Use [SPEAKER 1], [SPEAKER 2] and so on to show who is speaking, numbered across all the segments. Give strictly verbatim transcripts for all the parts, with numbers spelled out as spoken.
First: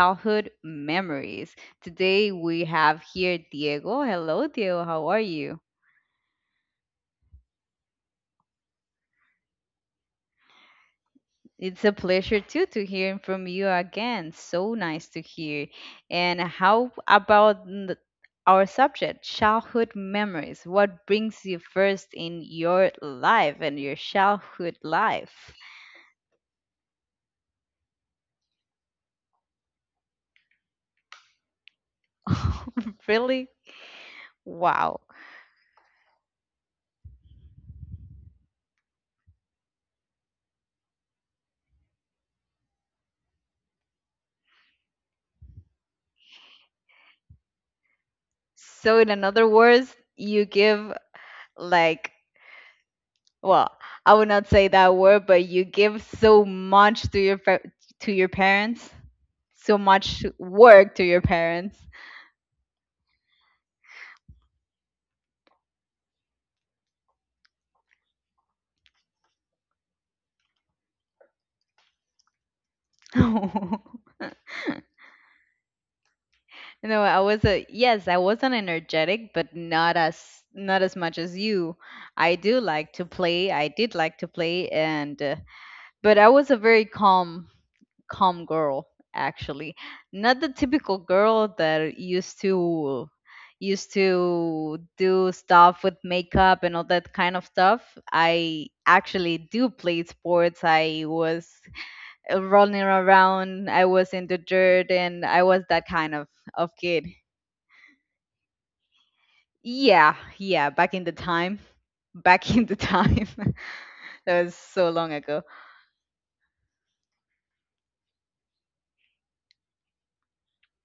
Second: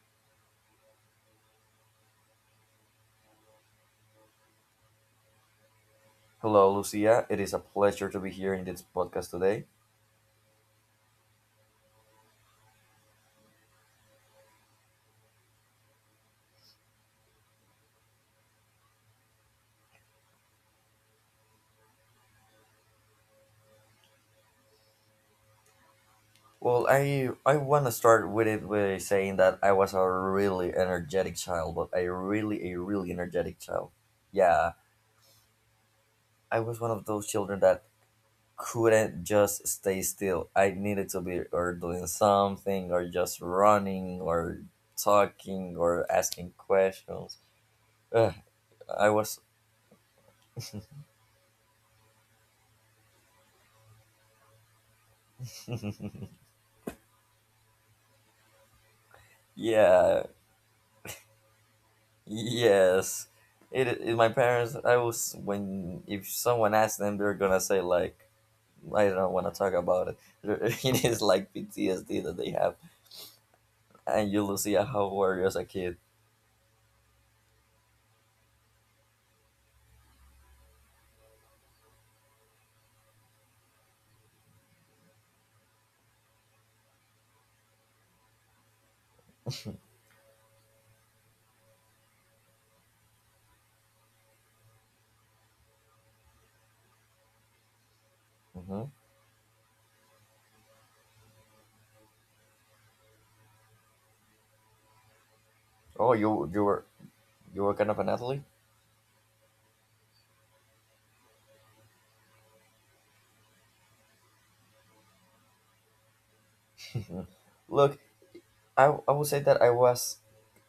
[SPEAKER 1] Childhood Memories. Today we have here Diego. Hello, Diego. How are you?
[SPEAKER 2] Hello, Lucia. It is a pleasure to be here in this podcast today.
[SPEAKER 1] It's a pleasure too to hear from you again. So nice to hear. And how about n- our subject, childhood memories? What brings you first in your life and your childhood life?
[SPEAKER 2] Well, I I want to start with it by saying that I was a really energetic child, but a really a really
[SPEAKER 1] Really?
[SPEAKER 2] energetic child. Yeah,
[SPEAKER 1] Wow.
[SPEAKER 2] I was one of those children that couldn't just stay still. I needed to be or doing something or just running or talking or asking questions. Ugh,
[SPEAKER 1] So, in
[SPEAKER 2] I
[SPEAKER 1] another
[SPEAKER 2] was
[SPEAKER 1] words, you give like well, I would not say that word, but you give so much to your fa- to your parents, so much
[SPEAKER 2] yeah
[SPEAKER 1] work to your parents.
[SPEAKER 2] Yes, it, it. My parents. I was when if someone asks them, they're gonna say like, I don't want to talk about it. It is like P T S D that they have.
[SPEAKER 1] you
[SPEAKER 2] And you, Lucia, how were you as a kid?
[SPEAKER 1] know, I was a yes, I wasn't energetic, but not as not as much as you. I do like to play. I did like to play, and uh, but I was a very calm calm girl, actually, not the typical girl that used to used to do stuff with makeup and all that kind of stuff. I
[SPEAKER 2] hmm
[SPEAKER 1] actually do play sports. I was uh, running around. I was in the dirt, and I was that kind of
[SPEAKER 2] Oh, you
[SPEAKER 1] of
[SPEAKER 2] you were
[SPEAKER 1] kid.
[SPEAKER 2] you were kind of an athlete.
[SPEAKER 1] Yeah, yeah, back in the time. Back in the time. That was so long ago.
[SPEAKER 2] Look, I, I would say that I was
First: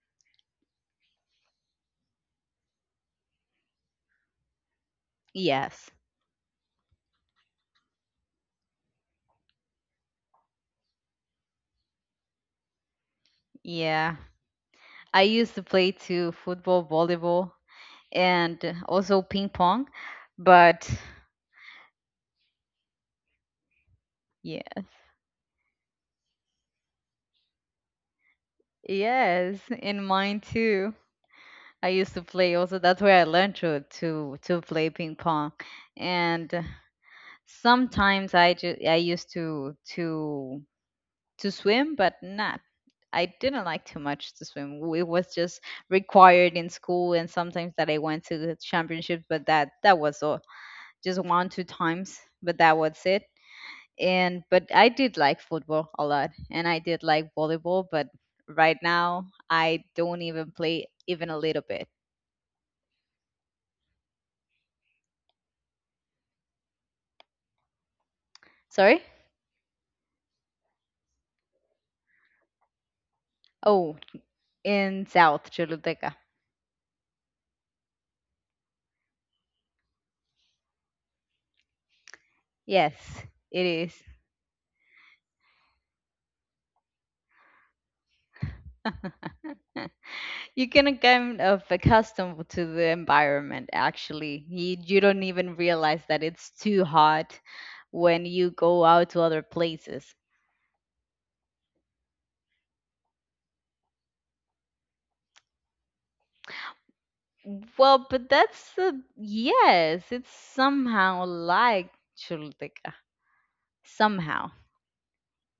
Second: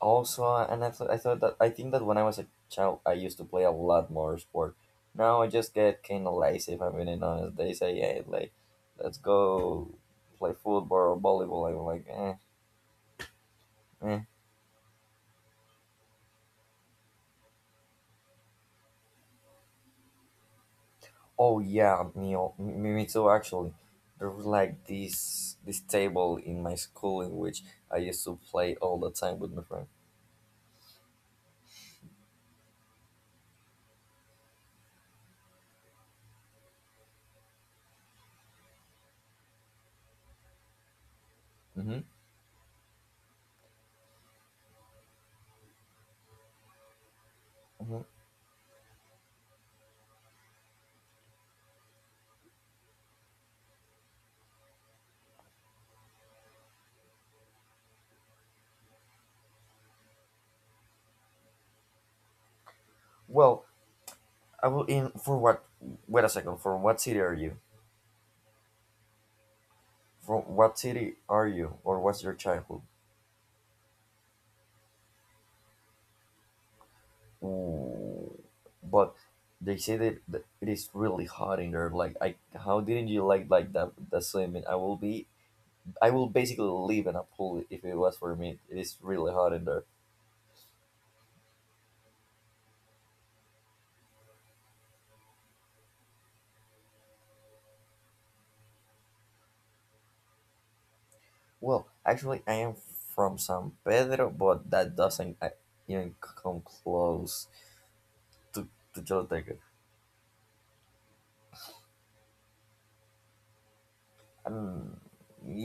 [SPEAKER 2] also uh, and I, I thought that I think that when I was a child I used to play a lot more sport. Now I just
[SPEAKER 1] Yes.
[SPEAKER 2] get kind of lazy if I'm being honest. They say, hey, like let's go play football or volleyball. I'm like, eh,
[SPEAKER 1] Yeah,
[SPEAKER 2] eh.
[SPEAKER 1] I used to play too, football, volleyball, and also ping pong. But
[SPEAKER 2] Oh yeah, me, al- me me too actually. There was like
[SPEAKER 1] yeah,
[SPEAKER 2] this this table in my school in which I used to play all the time with my
[SPEAKER 1] yes,
[SPEAKER 2] friend.
[SPEAKER 1] in mine too. I used to play also. That's where I learned to to to play ping pong, and uh, sometimes I just I used to to to
[SPEAKER 2] Mm-hmm.
[SPEAKER 1] swim, but not. I didn't like too much to swim. W- It was just required in school, and sometimes that
[SPEAKER 2] hmm
[SPEAKER 1] I went to the championships, but that that was all. Just one two times, but that was it, and but I did like football a lot and I did like volleyball, but right now I don't even play even a little bit.
[SPEAKER 2] Well, I will in for what wait a second. From what city are you?
[SPEAKER 1] Sorry?
[SPEAKER 2] From what city are you, or what's your childhood?
[SPEAKER 1] Oh, in South Choluteca.
[SPEAKER 2] Ooh, but they say that th- it is really hot in there. Like, I how
[SPEAKER 1] Yes,
[SPEAKER 2] didn't you like
[SPEAKER 1] it
[SPEAKER 2] like that
[SPEAKER 1] is.
[SPEAKER 2] the swimming? I will be, I will basically live in a pool if it was for me. It is really hot in there.
[SPEAKER 1] You can kind of accustomed to the environment, actually. You, you don't even realize that it's too hot when you go out to other places.
[SPEAKER 2] Well, actually, I am from San Pedro, but that doesn't uh, even come close
[SPEAKER 1] Well, but
[SPEAKER 2] to
[SPEAKER 1] that's a,
[SPEAKER 2] to Choluteca.
[SPEAKER 1] yes, it's somehow like Choluteca. Somehow.
[SPEAKER 2] Um,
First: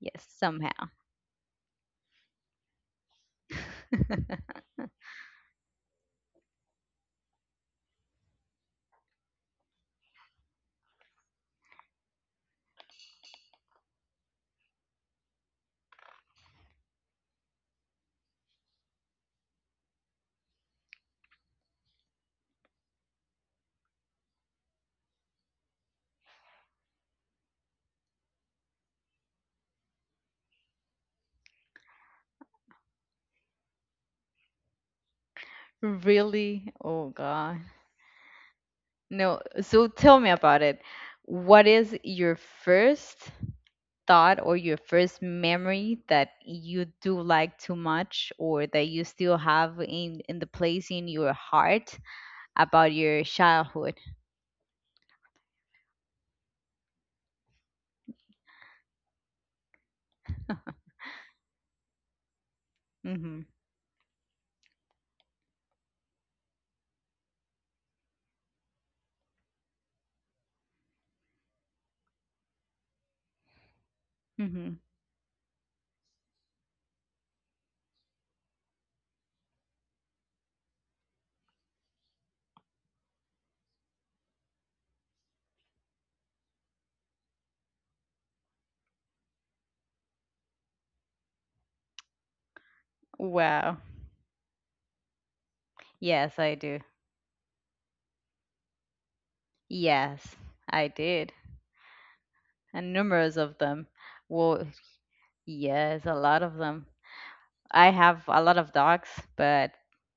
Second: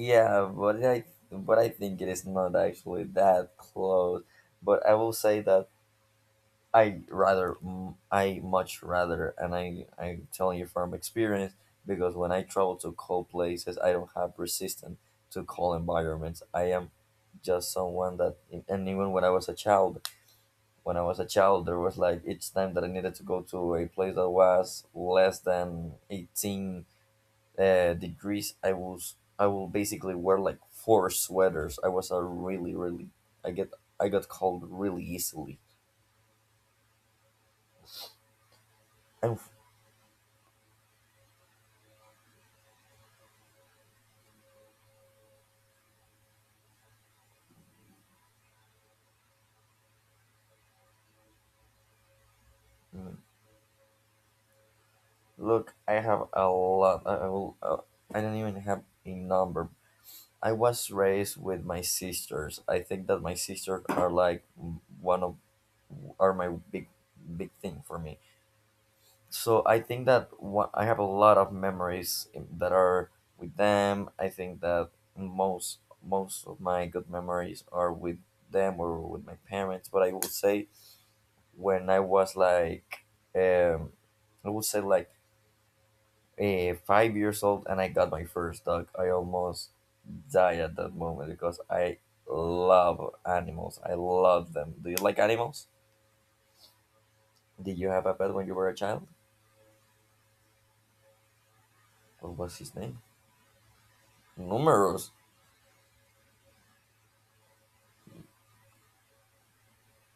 [SPEAKER 1] Yes,
[SPEAKER 2] but
[SPEAKER 1] somehow.
[SPEAKER 2] I but I think it is not actually that close. But I will say that I rather, mm, I much rather, and I, I'm telling you from experience, because when I travel to cold places, I don't have resistance to cold environments. I am just someone that, and even when I was a child, when I was a child, there was like each time that I needed to go to a place that was less than eighteen uh, degrees, I was, I will basically wear like four sweaters. I was a really, really, I get, I got cold really easily.
[SPEAKER 1] Really? Oh God.
[SPEAKER 2] And
[SPEAKER 1] No. So tell me about it. What is your first thought or your first memory that you do like too much or that you still have in in the place in your heart about your
[SPEAKER 2] mm,
[SPEAKER 1] childhood?
[SPEAKER 2] Look, I have a lot. I, will, uh, I don't even have a number. I was raised with my sisters. I think that my
[SPEAKER 1] Mm-hmm.
[SPEAKER 2] sisters are like one of are my big big thing for me. So I think that what, I have a lot of memories that are with them. I think
[SPEAKER 1] Mm-hmm.
[SPEAKER 2] that most most of my good memories are with them or with my parents. But I would say when I was like um, I would say like eh, five years old and I got my first dog. I almost died at that moment because I love
[SPEAKER 1] Wow.
[SPEAKER 2] animals. I love them. Do you like animals?
[SPEAKER 1] Yes, I do.
[SPEAKER 2] Did you have a pet when you were a child?
[SPEAKER 1] Yes, I did.
[SPEAKER 2] What was his
[SPEAKER 1] And
[SPEAKER 2] name?
[SPEAKER 1] numerous of them. Well,
[SPEAKER 2] Numerous.
[SPEAKER 1] yes, a lot of them. I have a lot of dogs, but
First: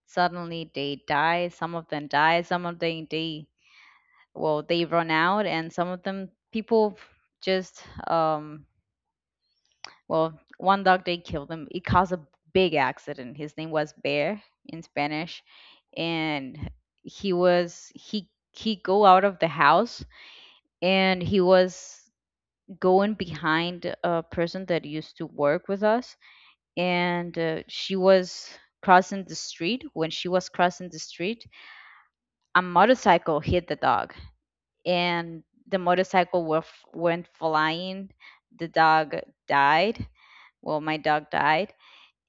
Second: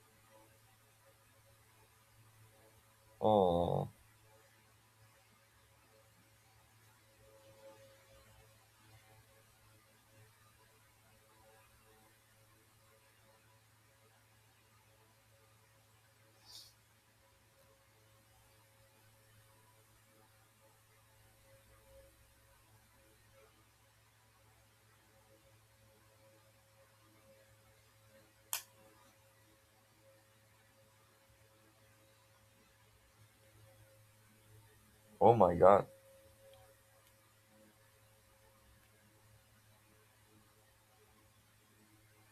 [SPEAKER 1] suddenly they die. Some of them die. Some of them they
[SPEAKER 2] Oh,
[SPEAKER 1] well they run out, and some of them people just um well, one dog, they killed him. It caused a big accident. His name was Bear in Spanish, and he was he he go out of the house, and he was going behind a person that used to work with us, and uh, she was crossing the street. When she was crossing the street, a motorcycle hit the dog,
[SPEAKER 2] oh
[SPEAKER 1] and
[SPEAKER 2] my
[SPEAKER 1] the
[SPEAKER 2] God.
[SPEAKER 1] motorcycle were, f- went flying. The dog died. Well, my dog died,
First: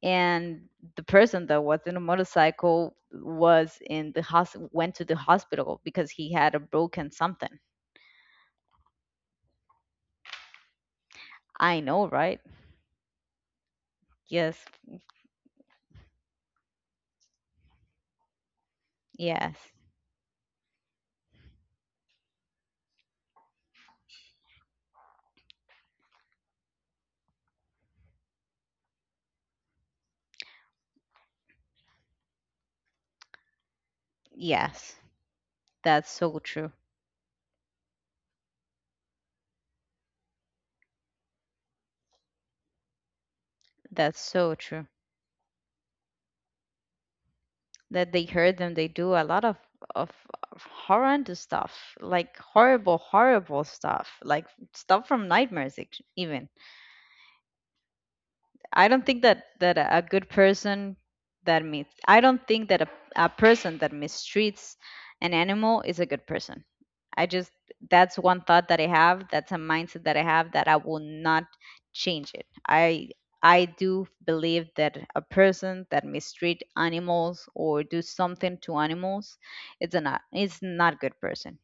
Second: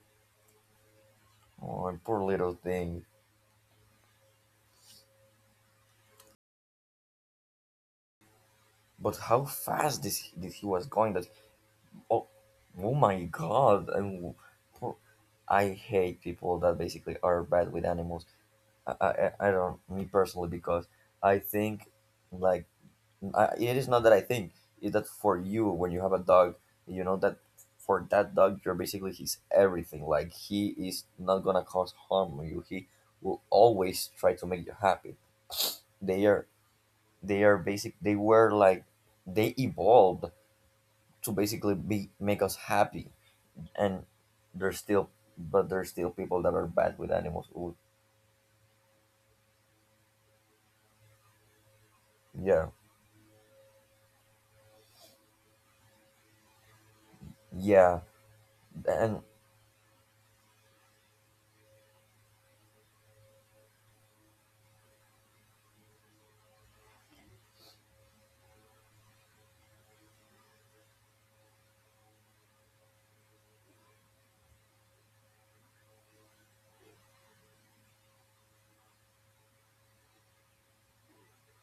[SPEAKER 1] and the person that was
[SPEAKER 2] Oh,
[SPEAKER 1] in a
[SPEAKER 2] poor little
[SPEAKER 1] motorcycle
[SPEAKER 2] thing.
[SPEAKER 1] was in the hos- went to the hospital because he had a broken something.
[SPEAKER 2] But how fast this this he was going? That
[SPEAKER 1] I know,
[SPEAKER 2] oh,
[SPEAKER 1] right?
[SPEAKER 2] oh my God. And
[SPEAKER 1] Yes,
[SPEAKER 2] poor, I hate people that basically are bad with animals. I, I, I I
[SPEAKER 1] yes,
[SPEAKER 2] don't, me personally, because I think like I, it is not that I think is that for you when you have a dog, you know that for that dog you're basically his everything. Like he is not gonna cause harm on you. He will always try to make you
[SPEAKER 1] yes.
[SPEAKER 2] happy.
[SPEAKER 1] That's
[SPEAKER 2] They
[SPEAKER 1] so
[SPEAKER 2] are
[SPEAKER 1] true.
[SPEAKER 2] they are basic. They were like they evolved to basically be make us happy, and
[SPEAKER 1] That's so
[SPEAKER 2] there's
[SPEAKER 1] true.
[SPEAKER 2] still but there's still people that are bad with animals. Ooh,
[SPEAKER 1] That they heard them, they do a lot of of of horrendous stuff, like
[SPEAKER 2] yeah,
[SPEAKER 1] horrible horrible stuff, like stuff from nightmares, ex- even.
[SPEAKER 2] yeah,
[SPEAKER 1] I don't
[SPEAKER 2] and
[SPEAKER 1] think that that a a good person that mis I don't think that a, a person that mistreats an animal is a good person. I just that's one thought that I have, that's a mindset that I have that I will not change it. I I do believe that a person that mistreat animals or do something to animals, it's a not it's not good person.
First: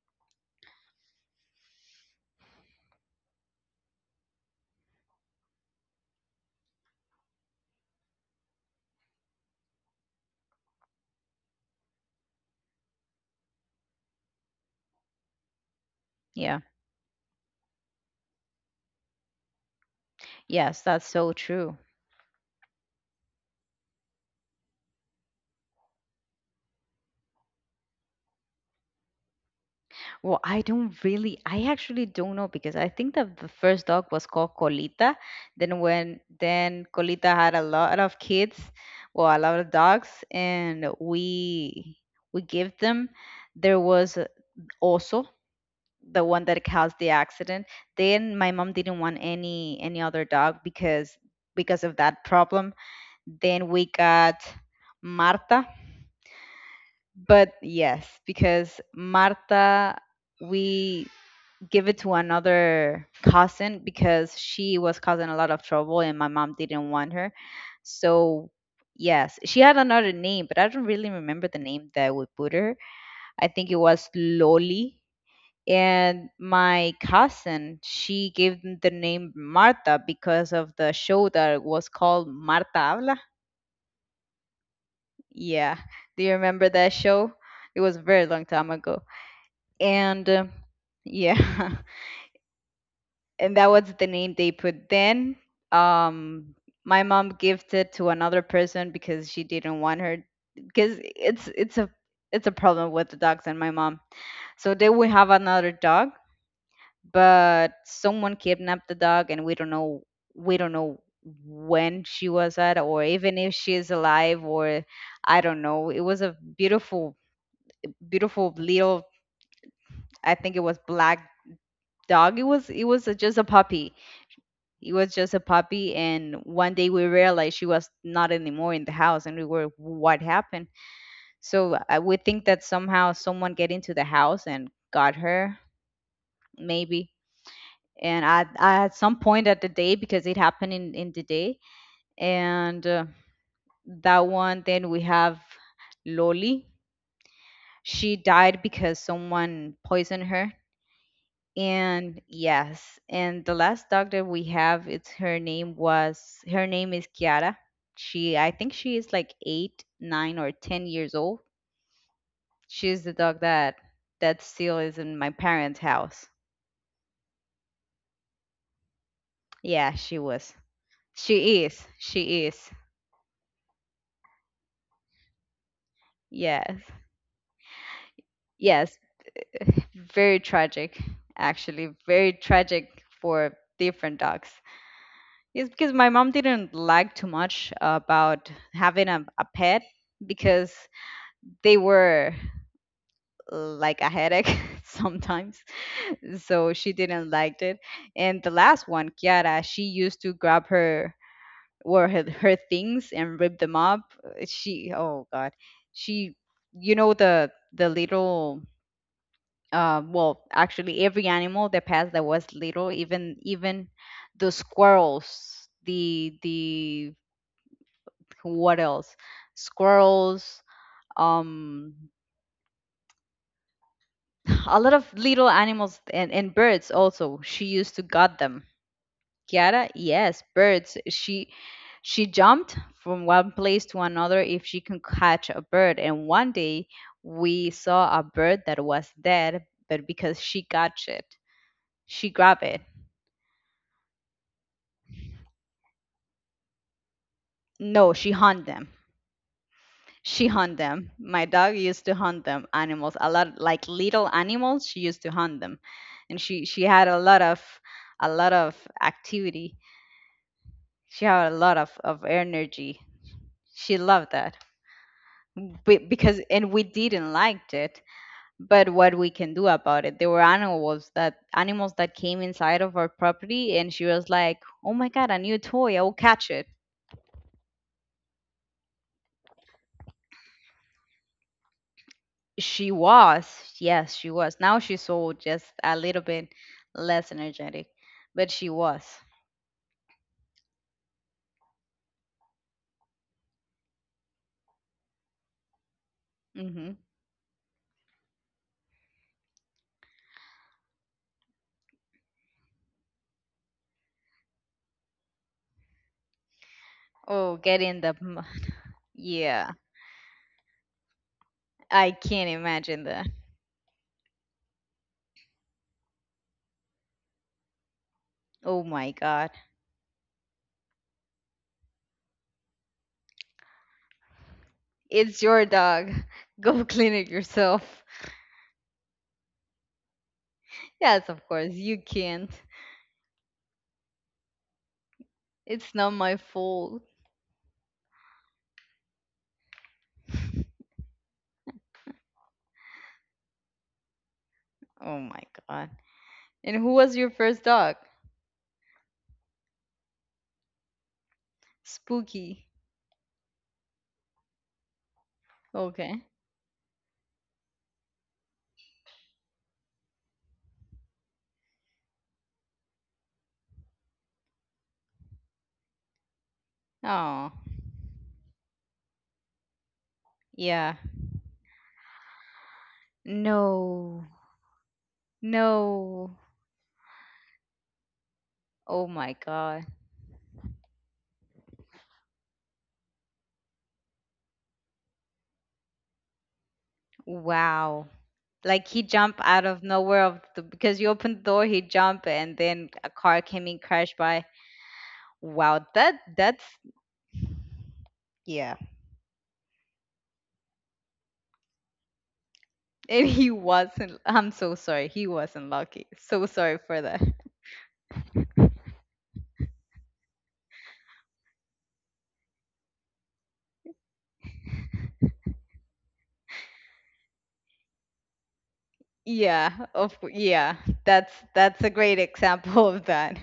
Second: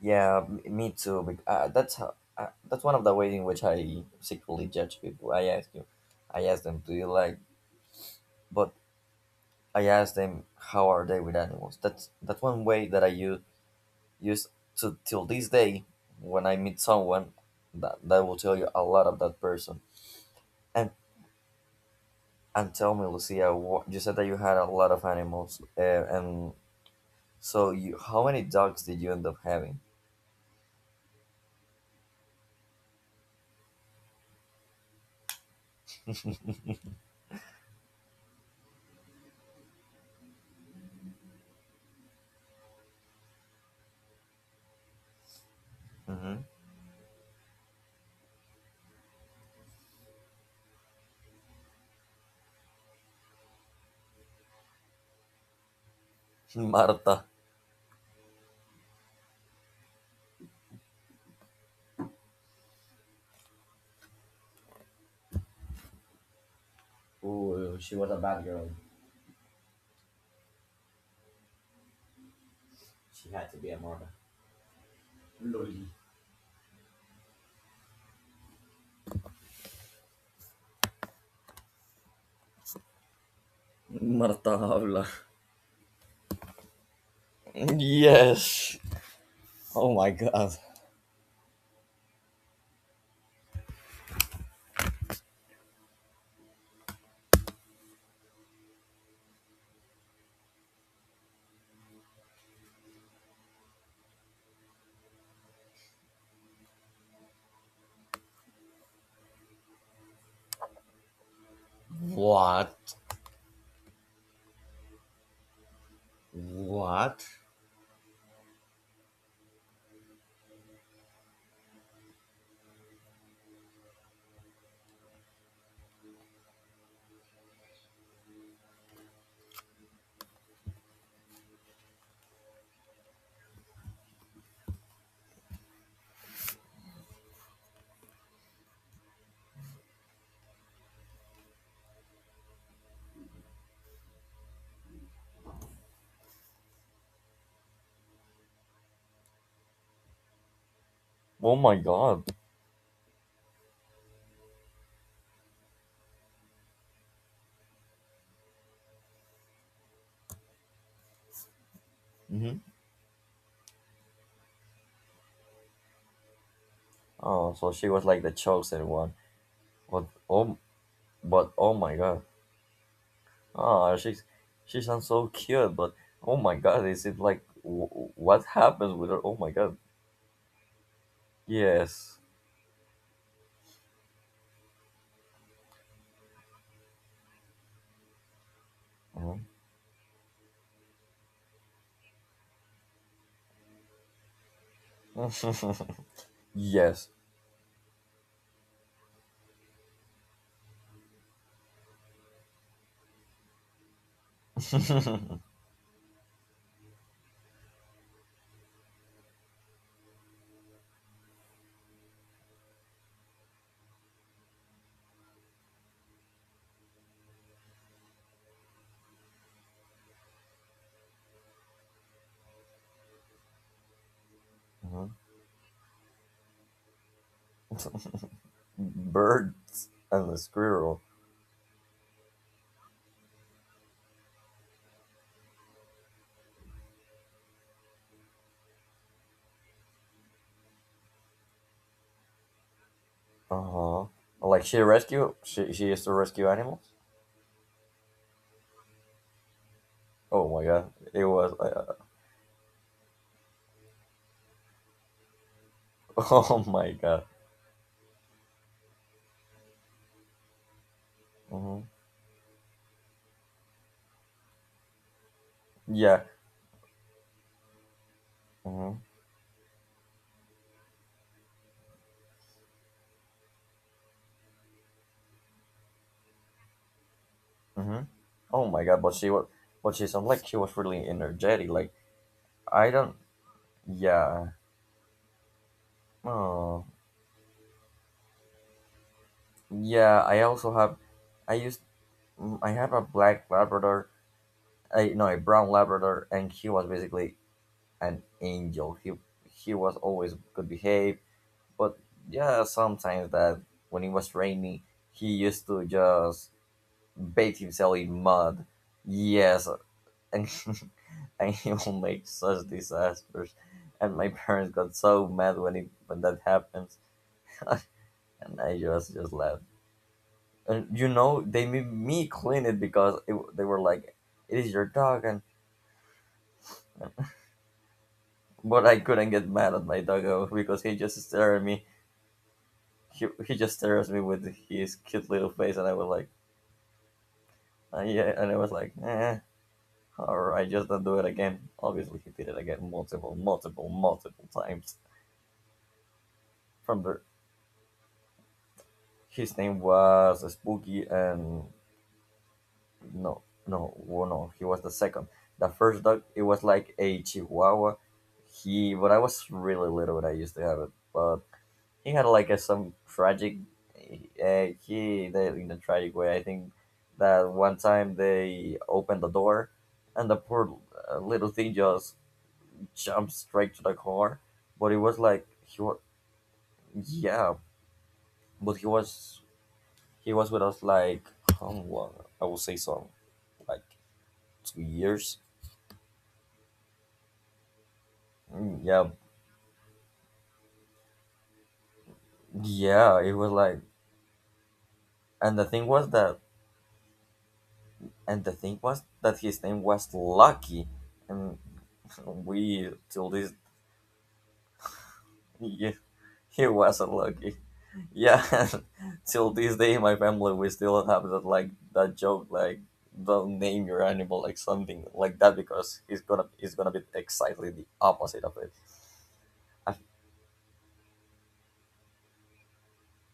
[SPEAKER 2] Yeah, m- me too. Bec- Uh, that's how. Uh, that's one of the ways in which I secretly judge people. I ask you, I ask them, do you like? But I ask them, how are they with animals? That's that's one way that I use use to till this day. When I
[SPEAKER 1] Yeah.
[SPEAKER 2] meet someone, that that will tell you a lot of that person.
[SPEAKER 1] Yes,
[SPEAKER 2] And
[SPEAKER 1] that's so true.
[SPEAKER 2] and tell me, Lucia, what, you said that you had a lot of animals, uh, and so you, how many dogs did you end up having?
[SPEAKER 1] Well, I don't really, I actually don't know, because I think that the first dog was called Colita. Then when then Colita had a lot of kids, well, a lot of dogs, and we we give them. There was uh, also the
[SPEAKER 2] Mm-hmm.
[SPEAKER 1] one that caused the accident. Then my mom didn't want any any other dog, because because of that problem. Then we got Marta.
[SPEAKER 2] Marta.
[SPEAKER 1] But yes, because Marta, we give it to another cousin because she was causing a lot of trouble and my mom didn't want her.
[SPEAKER 2] Ooh, that
[SPEAKER 1] So,
[SPEAKER 2] girl,
[SPEAKER 1] yes, she had another name, but I don't really remember the name that we put her.
[SPEAKER 2] she
[SPEAKER 1] I
[SPEAKER 2] had to
[SPEAKER 1] think
[SPEAKER 2] be
[SPEAKER 1] it
[SPEAKER 2] a
[SPEAKER 1] was
[SPEAKER 2] martyr.
[SPEAKER 1] Loli. And my cousin, she gave them the name Marta because of the show that was called Marta Habla.
[SPEAKER 2] Marta Havla.
[SPEAKER 1] Yeah. Do you remember that show? It was a very long time
[SPEAKER 2] Yes.
[SPEAKER 1] ago.
[SPEAKER 2] Oh my
[SPEAKER 1] And uh,
[SPEAKER 2] god.
[SPEAKER 1] yeah, and that was the name they put. Then um my mom gifted to another person because she didn't want her, because it's it's a it's a problem with the dogs and my mom, so then we have another dog, but someone kidnapped the dog, and we don't know we don't know when she was at,
[SPEAKER 2] What?
[SPEAKER 1] or even if she is alive, or I don't know. It was a beautiful
[SPEAKER 2] What?
[SPEAKER 1] beautiful little, I think it was black, dog. it was it was a, just a puppy. It was just a puppy, and one day we realized she was not anymore in the house, and we were, what happened? So I would think that somehow someone get into the house and got her, maybe. And I, I at some point at the day, because it happened in in the day, and uh, that one. Then we have Loli. She died because someone poisoned her.
[SPEAKER 2] Oh my
[SPEAKER 1] And
[SPEAKER 2] god.
[SPEAKER 1] yes, and the last doctor we have, it's her name was her name is Kiara. She I think she is like eight, nine, or ten years old.
[SPEAKER 2] hmm
[SPEAKER 1] She's the dog that that still is in my parents' house.
[SPEAKER 2] Oh, so she was like the chosen one.
[SPEAKER 1] Yeah,
[SPEAKER 2] But
[SPEAKER 1] she was.
[SPEAKER 2] oh, but
[SPEAKER 1] She
[SPEAKER 2] oh
[SPEAKER 1] is.
[SPEAKER 2] my god.
[SPEAKER 1] She is.
[SPEAKER 2] Oh, she's she sounds so cute. But oh my
[SPEAKER 1] Yes.
[SPEAKER 2] god, is it like w- what
[SPEAKER 1] Yes.
[SPEAKER 2] happens with her? Oh my god.
[SPEAKER 1] Very tragic, actually.
[SPEAKER 2] Yes.
[SPEAKER 1] Very tragic for different dogs. It's because my mom didn't like too much about having a,
[SPEAKER 2] Mhm.
[SPEAKER 1] a pet, because they were like a headache sometimes, so she
[SPEAKER 2] yes.
[SPEAKER 1] didn't like it. And the last one, Kiara, she used to grab her or her, her things and rip them up. She, oh god, she you know the the little, uh well, actually, every animal that passed that was little, even even the squirrels, the the what else, squirrels, um a lot of
[SPEAKER 2] Mhm.
[SPEAKER 1] little animals, and, and birds, also she used to guard them. Kiara,
[SPEAKER 2] Birds and
[SPEAKER 1] yes,
[SPEAKER 2] the
[SPEAKER 1] birds.
[SPEAKER 2] squirrel.
[SPEAKER 1] She she jumped from one place to another if she can catch a bird. And one day we saw a bird that was dead, but because she got it, she grabbed it.
[SPEAKER 2] Uh huh. Like she rescue. She she used to rescue animals.
[SPEAKER 1] No, she hunt them. She
[SPEAKER 2] Oh my
[SPEAKER 1] hunt
[SPEAKER 2] god,
[SPEAKER 1] them
[SPEAKER 2] it
[SPEAKER 1] my
[SPEAKER 2] was.
[SPEAKER 1] dog
[SPEAKER 2] Uh,
[SPEAKER 1] used to hunt them animals a lot, like little animals, she used to hunt them. And she
[SPEAKER 2] oh
[SPEAKER 1] she
[SPEAKER 2] my
[SPEAKER 1] had a
[SPEAKER 2] god.
[SPEAKER 1] lot of a lot of activity. She had a lot
[SPEAKER 2] hmm
[SPEAKER 1] of, of energy. She loved that. Be-
[SPEAKER 2] Yeah.
[SPEAKER 1] because, and we didn't liked it. But
[SPEAKER 2] hmm
[SPEAKER 1] what we can do about it? There were animals that animals that came inside of our property, and she was like, "Oh my god, a new toy! I will catch it."
[SPEAKER 2] hmm Oh my god, but she was. But she sounded like she was really energetic. Like
[SPEAKER 1] She
[SPEAKER 2] I don't.
[SPEAKER 1] was, yes, she
[SPEAKER 2] Yeah.
[SPEAKER 1] was. Now she's so just a little bit
[SPEAKER 2] Oh.
[SPEAKER 1] less energetic, but she was.
[SPEAKER 2] Yeah. I also have. I used. mm, I have a black Labrador. I no, a brown Labrador, and he was
[SPEAKER 1] Hmm.
[SPEAKER 2] basically an angel. He he was always good behaved, but yeah, sometimes that when it was rainy, he used to just bathe
[SPEAKER 1] Oh,
[SPEAKER 2] himself
[SPEAKER 1] getting the,
[SPEAKER 2] in
[SPEAKER 1] m-
[SPEAKER 2] mud. Yes,
[SPEAKER 1] yeah,
[SPEAKER 2] and, and he will
[SPEAKER 1] I
[SPEAKER 2] make
[SPEAKER 1] can't
[SPEAKER 2] such
[SPEAKER 1] imagine that.
[SPEAKER 2] disasters. And my parents got so mad when it when that happens, and I
[SPEAKER 1] Oh my
[SPEAKER 2] just just
[SPEAKER 1] god.
[SPEAKER 2] laughed. And you know, they made me clean it because it, they were like, "It is your dog," and
[SPEAKER 1] It's your dog. Go clean it yourself.
[SPEAKER 2] but I couldn't get mad at my doggo because he just
[SPEAKER 1] Yes, of
[SPEAKER 2] stared at
[SPEAKER 1] course,
[SPEAKER 2] me.
[SPEAKER 1] you can't.
[SPEAKER 2] He, he just stares at me with his cute little face, and I
[SPEAKER 1] It's
[SPEAKER 2] was
[SPEAKER 1] not
[SPEAKER 2] like,
[SPEAKER 1] my fault.
[SPEAKER 2] uh, yeah, and I was like, eh, all right, just don't do it again. Obviously, he did it again multiple, multiple, multiple times.
[SPEAKER 1] Oh my god. And who
[SPEAKER 2] From
[SPEAKER 1] was
[SPEAKER 2] the
[SPEAKER 1] your first dog?
[SPEAKER 2] His name was Spooky and
[SPEAKER 1] Spooky.
[SPEAKER 2] no no well, no, he was the second. The first dog
[SPEAKER 1] Okay.
[SPEAKER 2] it was like a Chihuahua. He But I was really little when I used to have it, but he had like a, some tragic. Uh, he the, in a tragic way. I think
[SPEAKER 1] Oh,
[SPEAKER 2] that one time they opened the door, and the
[SPEAKER 1] yeah.
[SPEAKER 2] poor uh, little thing just jumped straight to
[SPEAKER 1] No.
[SPEAKER 2] the car. But it was like he
[SPEAKER 1] No.
[SPEAKER 2] was yeah,
[SPEAKER 1] Oh
[SPEAKER 2] but
[SPEAKER 1] my
[SPEAKER 2] he
[SPEAKER 1] god.
[SPEAKER 2] was He was with us like how long? I would say so, like two years.
[SPEAKER 1] Wow. Like he jumped
[SPEAKER 2] Mm,
[SPEAKER 1] out
[SPEAKER 2] Yeah,
[SPEAKER 1] of nowhere of the, because you opened the door, he jumped and then a car came and
[SPEAKER 2] yeah.
[SPEAKER 1] crashed
[SPEAKER 2] It was
[SPEAKER 1] by.
[SPEAKER 2] like,
[SPEAKER 1] Wow, that
[SPEAKER 2] and the
[SPEAKER 1] that's
[SPEAKER 2] thing was that,
[SPEAKER 1] yeah.
[SPEAKER 2] and the thing was that his name was Lucky, and
[SPEAKER 1] And he
[SPEAKER 2] we
[SPEAKER 1] wasn't.
[SPEAKER 2] till
[SPEAKER 1] I'm
[SPEAKER 2] this,
[SPEAKER 1] so sorry. He wasn't lucky. So sorry
[SPEAKER 2] yeah,
[SPEAKER 1] for that.
[SPEAKER 2] he wasn't lucky. Yeah, till this day, my family we still have that like that joke like don't name your animal like something like that because it's gonna it's gonna be exactly the opposite of it.
[SPEAKER 1] Yeah, of cou- yeah. That's that's a great example of that.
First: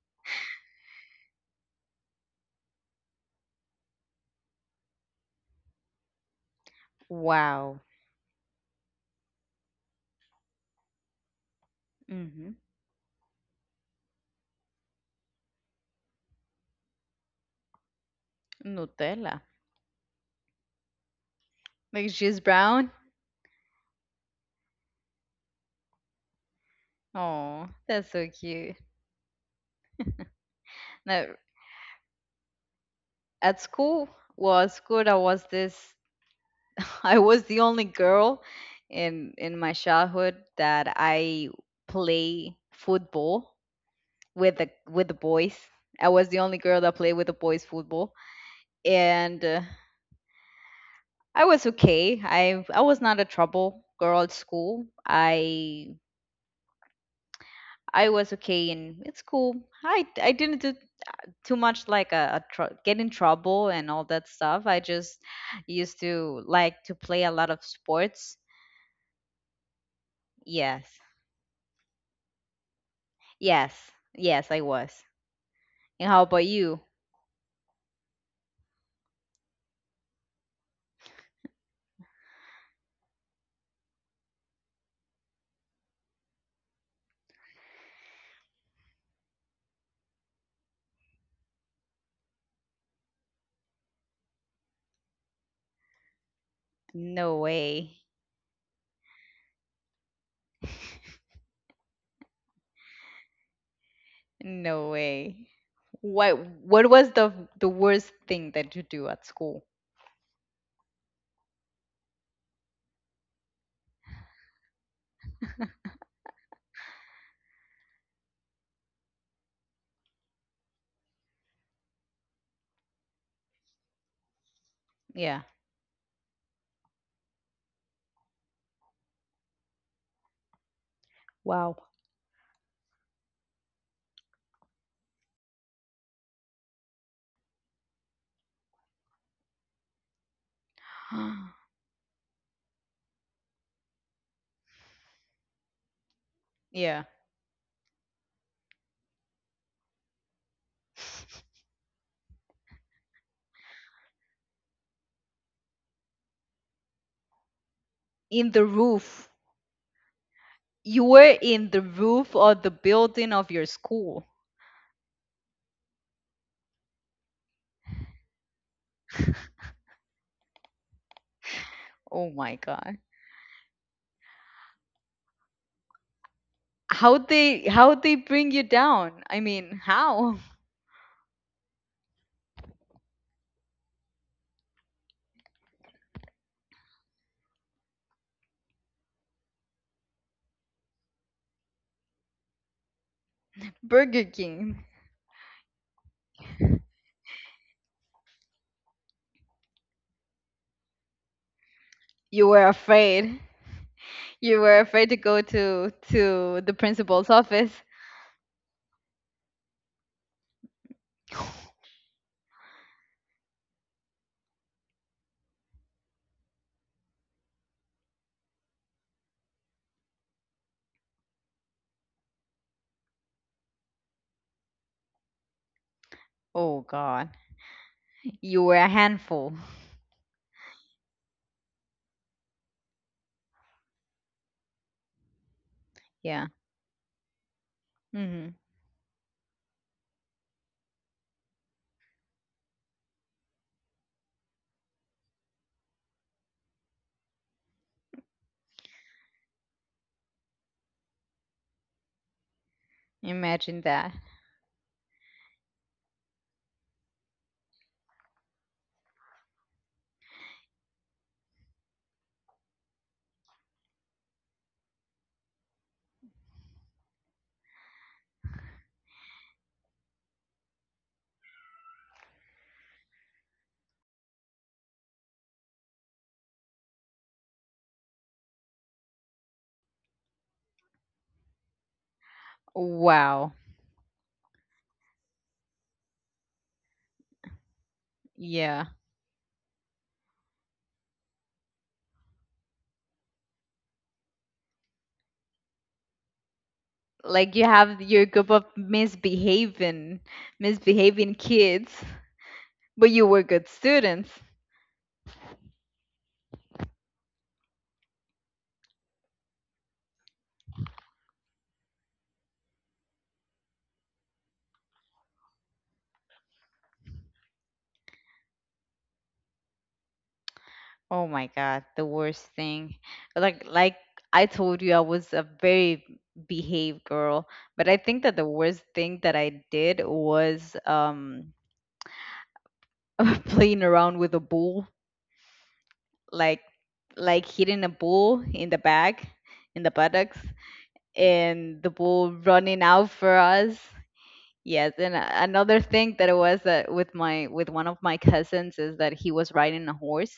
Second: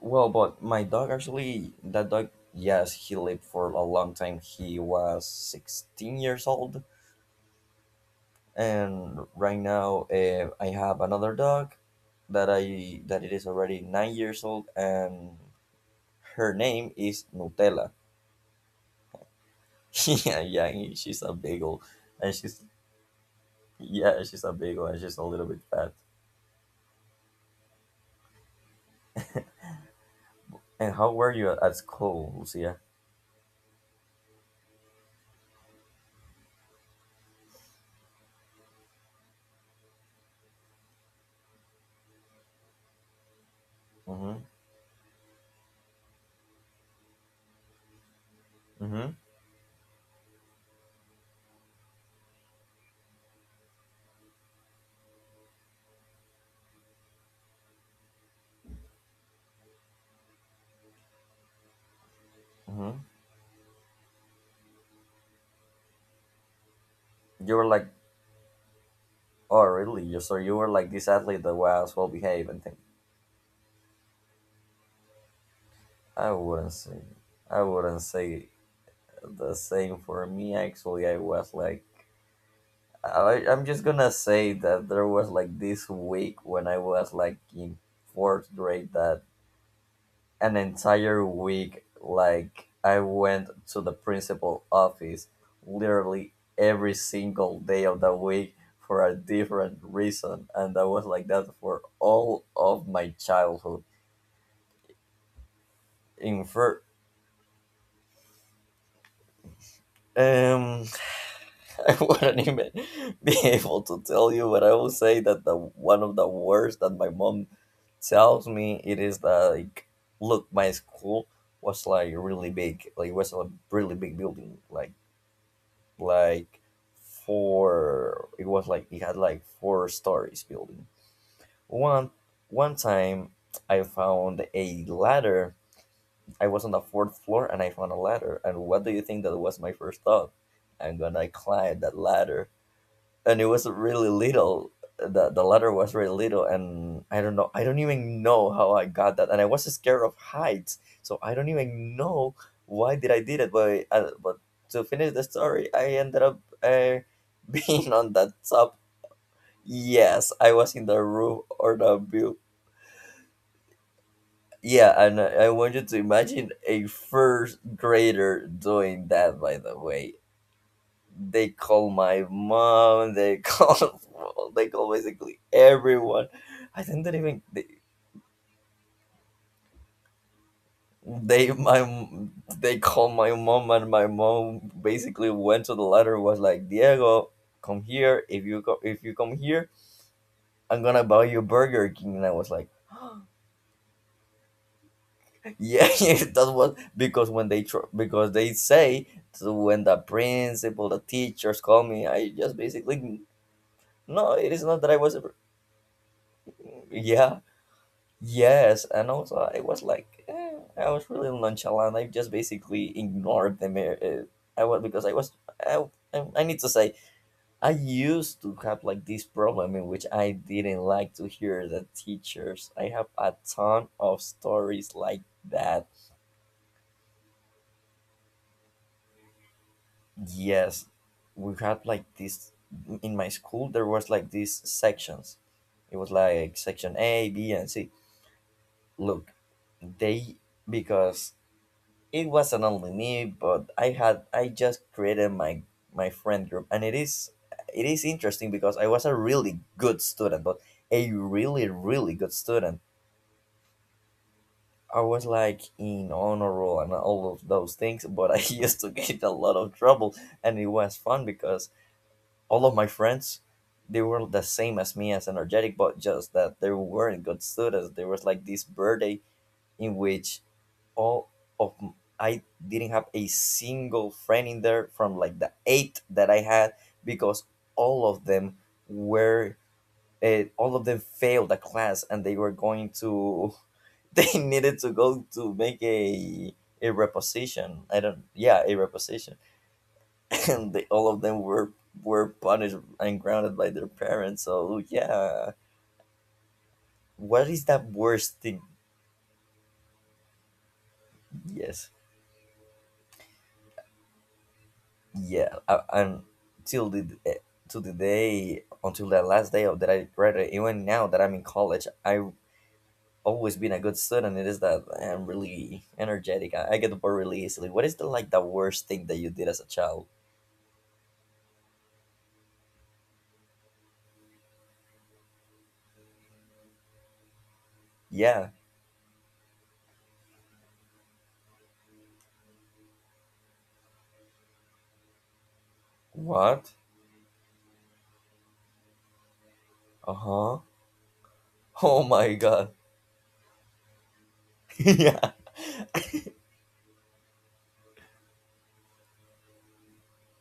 [SPEAKER 2] Well, but my dog actually, that dog, yes, he lived for a long time. He was sixteen years old,
[SPEAKER 1] Wow.
[SPEAKER 2] and right now uh, I have another dog that
[SPEAKER 1] Hmm.
[SPEAKER 2] I that it is already nine years old, and her name is Nutella.
[SPEAKER 1] Nutella.
[SPEAKER 2] yeah, yeah, she's a Beagle,
[SPEAKER 1] Like
[SPEAKER 2] and
[SPEAKER 1] she's
[SPEAKER 2] she's
[SPEAKER 1] brown.
[SPEAKER 2] yeah, she's a Beagle, and she's a little bit fat.
[SPEAKER 1] Oh, that's so cute.
[SPEAKER 2] And how were
[SPEAKER 1] Now,
[SPEAKER 2] you at school, Lucia?
[SPEAKER 1] at school, well, at school I was this. I was the only girl in in my childhood that I play football
[SPEAKER 2] Mm-hmm.
[SPEAKER 1] with the with the boys. I was the only girl that played with the boys football,
[SPEAKER 2] Mm-hmm.
[SPEAKER 1] and uh, I was okay. I I was not a trouble girl at school. I I was okay in it's cool. I I didn't do too much, like a, a tr-
[SPEAKER 2] Mm-hmm.
[SPEAKER 1] get in trouble and all that stuff. I just used to like to play a
[SPEAKER 2] You
[SPEAKER 1] lot
[SPEAKER 2] were
[SPEAKER 1] of
[SPEAKER 2] like,
[SPEAKER 1] sports.
[SPEAKER 2] oh, really? You so you were like this
[SPEAKER 1] Yes.
[SPEAKER 2] athlete that was well behaved and things.
[SPEAKER 1] Yes. Yes, I was. And how
[SPEAKER 2] I
[SPEAKER 1] about
[SPEAKER 2] wouldn't
[SPEAKER 1] you?
[SPEAKER 2] say I wouldn't say the same for me. Actually, I was like I, I'm just gonna say that there was like this week when I was like in fourth grade that an entire week like I went to the principal office literally every
[SPEAKER 1] No
[SPEAKER 2] single day
[SPEAKER 1] way.
[SPEAKER 2] of the week for a different reason and that was like that for all of my childhood.
[SPEAKER 1] No way. What
[SPEAKER 2] In fir-
[SPEAKER 1] what was the the worst thing that you do at school?
[SPEAKER 2] um I wouldn't even be able to tell you, but I will say that the one of the worst that my mom tells me it is that like, look, my school was like really big, like it was a really big building, like
[SPEAKER 1] Yeah.
[SPEAKER 2] like four. It was like it had like four stories building.
[SPEAKER 1] Wow.
[SPEAKER 2] One One time, I found a ladder. I was on the fourth floor and I found a ladder. And what do you think that was my first thought? I'm gonna climb that ladder, and it was really little. The the letter was really little, and
[SPEAKER 1] Yeah.
[SPEAKER 2] I don't know. I don't even know how I got that, and I was scared of heights, so I don't even know why did i did it, but uh, but to finish the story, I ended up uh, being on that
[SPEAKER 1] In the
[SPEAKER 2] top.
[SPEAKER 1] roof.
[SPEAKER 2] Yes, I was in the
[SPEAKER 1] You
[SPEAKER 2] roof
[SPEAKER 1] were
[SPEAKER 2] or
[SPEAKER 1] in the
[SPEAKER 2] the view.
[SPEAKER 1] roof of the building of your school.
[SPEAKER 2] Yeah, and i I want you to imagine a first grader doing that, by the way. They call my
[SPEAKER 1] Oh my God.
[SPEAKER 2] mom, they call they call basically everyone. I think that
[SPEAKER 1] How
[SPEAKER 2] even
[SPEAKER 1] they
[SPEAKER 2] they,
[SPEAKER 1] how they bring you down? I mean, how?
[SPEAKER 2] they my m- they call my mom, and my mom basically went to the letter, was like, "Diego, come here. If you go if you come here, I'm gonna buy you Burger King." And I was like,
[SPEAKER 1] Burger King.
[SPEAKER 2] yeah. That was because when they tr- because they say, so when the principal, the teachers call me, I
[SPEAKER 1] You
[SPEAKER 2] just
[SPEAKER 1] were
[SPEAKER 2] basically—
[SPEAKER 1] afraid.
[SPEAKER 2] no, it is
[SPEAKER 1] You
[SPEAKER 2] not
[SPEAKER 1] were
[SPEAKER 2] that I
[SPEAKER 1] afraid
[SPEAKER 2] was
[SPEAKER 1] to
[SPEAKER 2] a-
[SPEAKER 1] go to to the principal's
[SPEAKER 2] yeah.
[SPEAKER 1] office.
[SPEAKER 2] Yes, and also I was like, eh, I was really nonchalant. I just basically ignored them. eh, eh, I was because I was— I, I I need to say, I used to have like this problem in which I didn't like to hear the teachers. I have a ton of stories like that.
[SPEAKER 1] Oh God. You were a handful.
[SPEAKER 2] Yes, we had like this in my school. There was like these sections. It was
[SPEAKER 1] Yeah.
[SPEAKER 2] like section A, B, and C.
[SPEAKER 1] Hmm.
[SPEAKER 2] Look, they because it wasn't only me, but I had I just created my my friend group, and it is— it is interesting because I was a really good student, but a really really good student.
[SPEAKER 1] Imagine that.
[SPEAKER 2] I was like in honor roll and all of those things, but I used to get a lot of trouble. And it was fun because all of my friends, they were the same as me, as energetic, but just that they weren't good students. There was like this birthday in which all of m- I didn't have a single friend in there from like the eight that I had, because all of them were— uh, all of them failed the class, and they were going
[SPEAKER 1] Wow.
[SPEAKER 2] to they needed to go to make a a reposition. I don't— yeah, a
[SPEAKER 1] Yeah.
[SPEAKER 2] reposition. And they, all of them were— were punished and grounded by their parents. So yeah,
[SPEAKER 1] Like
[SPEAKER 2] what
[SPEAKER 1] you
[SPEAKER 2] is that
[SPEAKER 1] have your group
[SPEAKER 2] worst
[SPEAKER 1] of
[SPEAKER 2] thing?
[SPEAKER 1] misbehaving misbehaving
[SPEAKER 2] Yes.
[SPEAKER 1] kids, but you were good students.
[SPEAKER 2] Yeah, uh, and till the eh, till the day, until that last day of that I graduated. Even now that I'm in college, I've always been a good student. It is that I'm really energetic. i, I get bored really easily. What is the like the worst thing that you did as a child?
[SPEAKER 1] Oh my God, the worst thing. Like like I told you, I was a very behaved girl, but I think that the
[SPEAKER 2] Yeah.
[SPEAKER 1] worst thing that I did was um playing around with a bull, like
[SPEAKER 2] What?
[SPEAKER 1] like hitting a bull in the back, in the buttocks,
[SPEAKER 2] Uh-huh.
[SPEAKER 1] and the
[SPEAKER 2] Oh
[SPEAKER 1] bull
[SPEAKER 2] my god.
[SPEAKER 1] running out for us. Yes, and
[SPEAKER 2] Yeah.
[SPEAKER 1] a- another thing that it was, that with my with one of my cousins, is that he was riding a horse,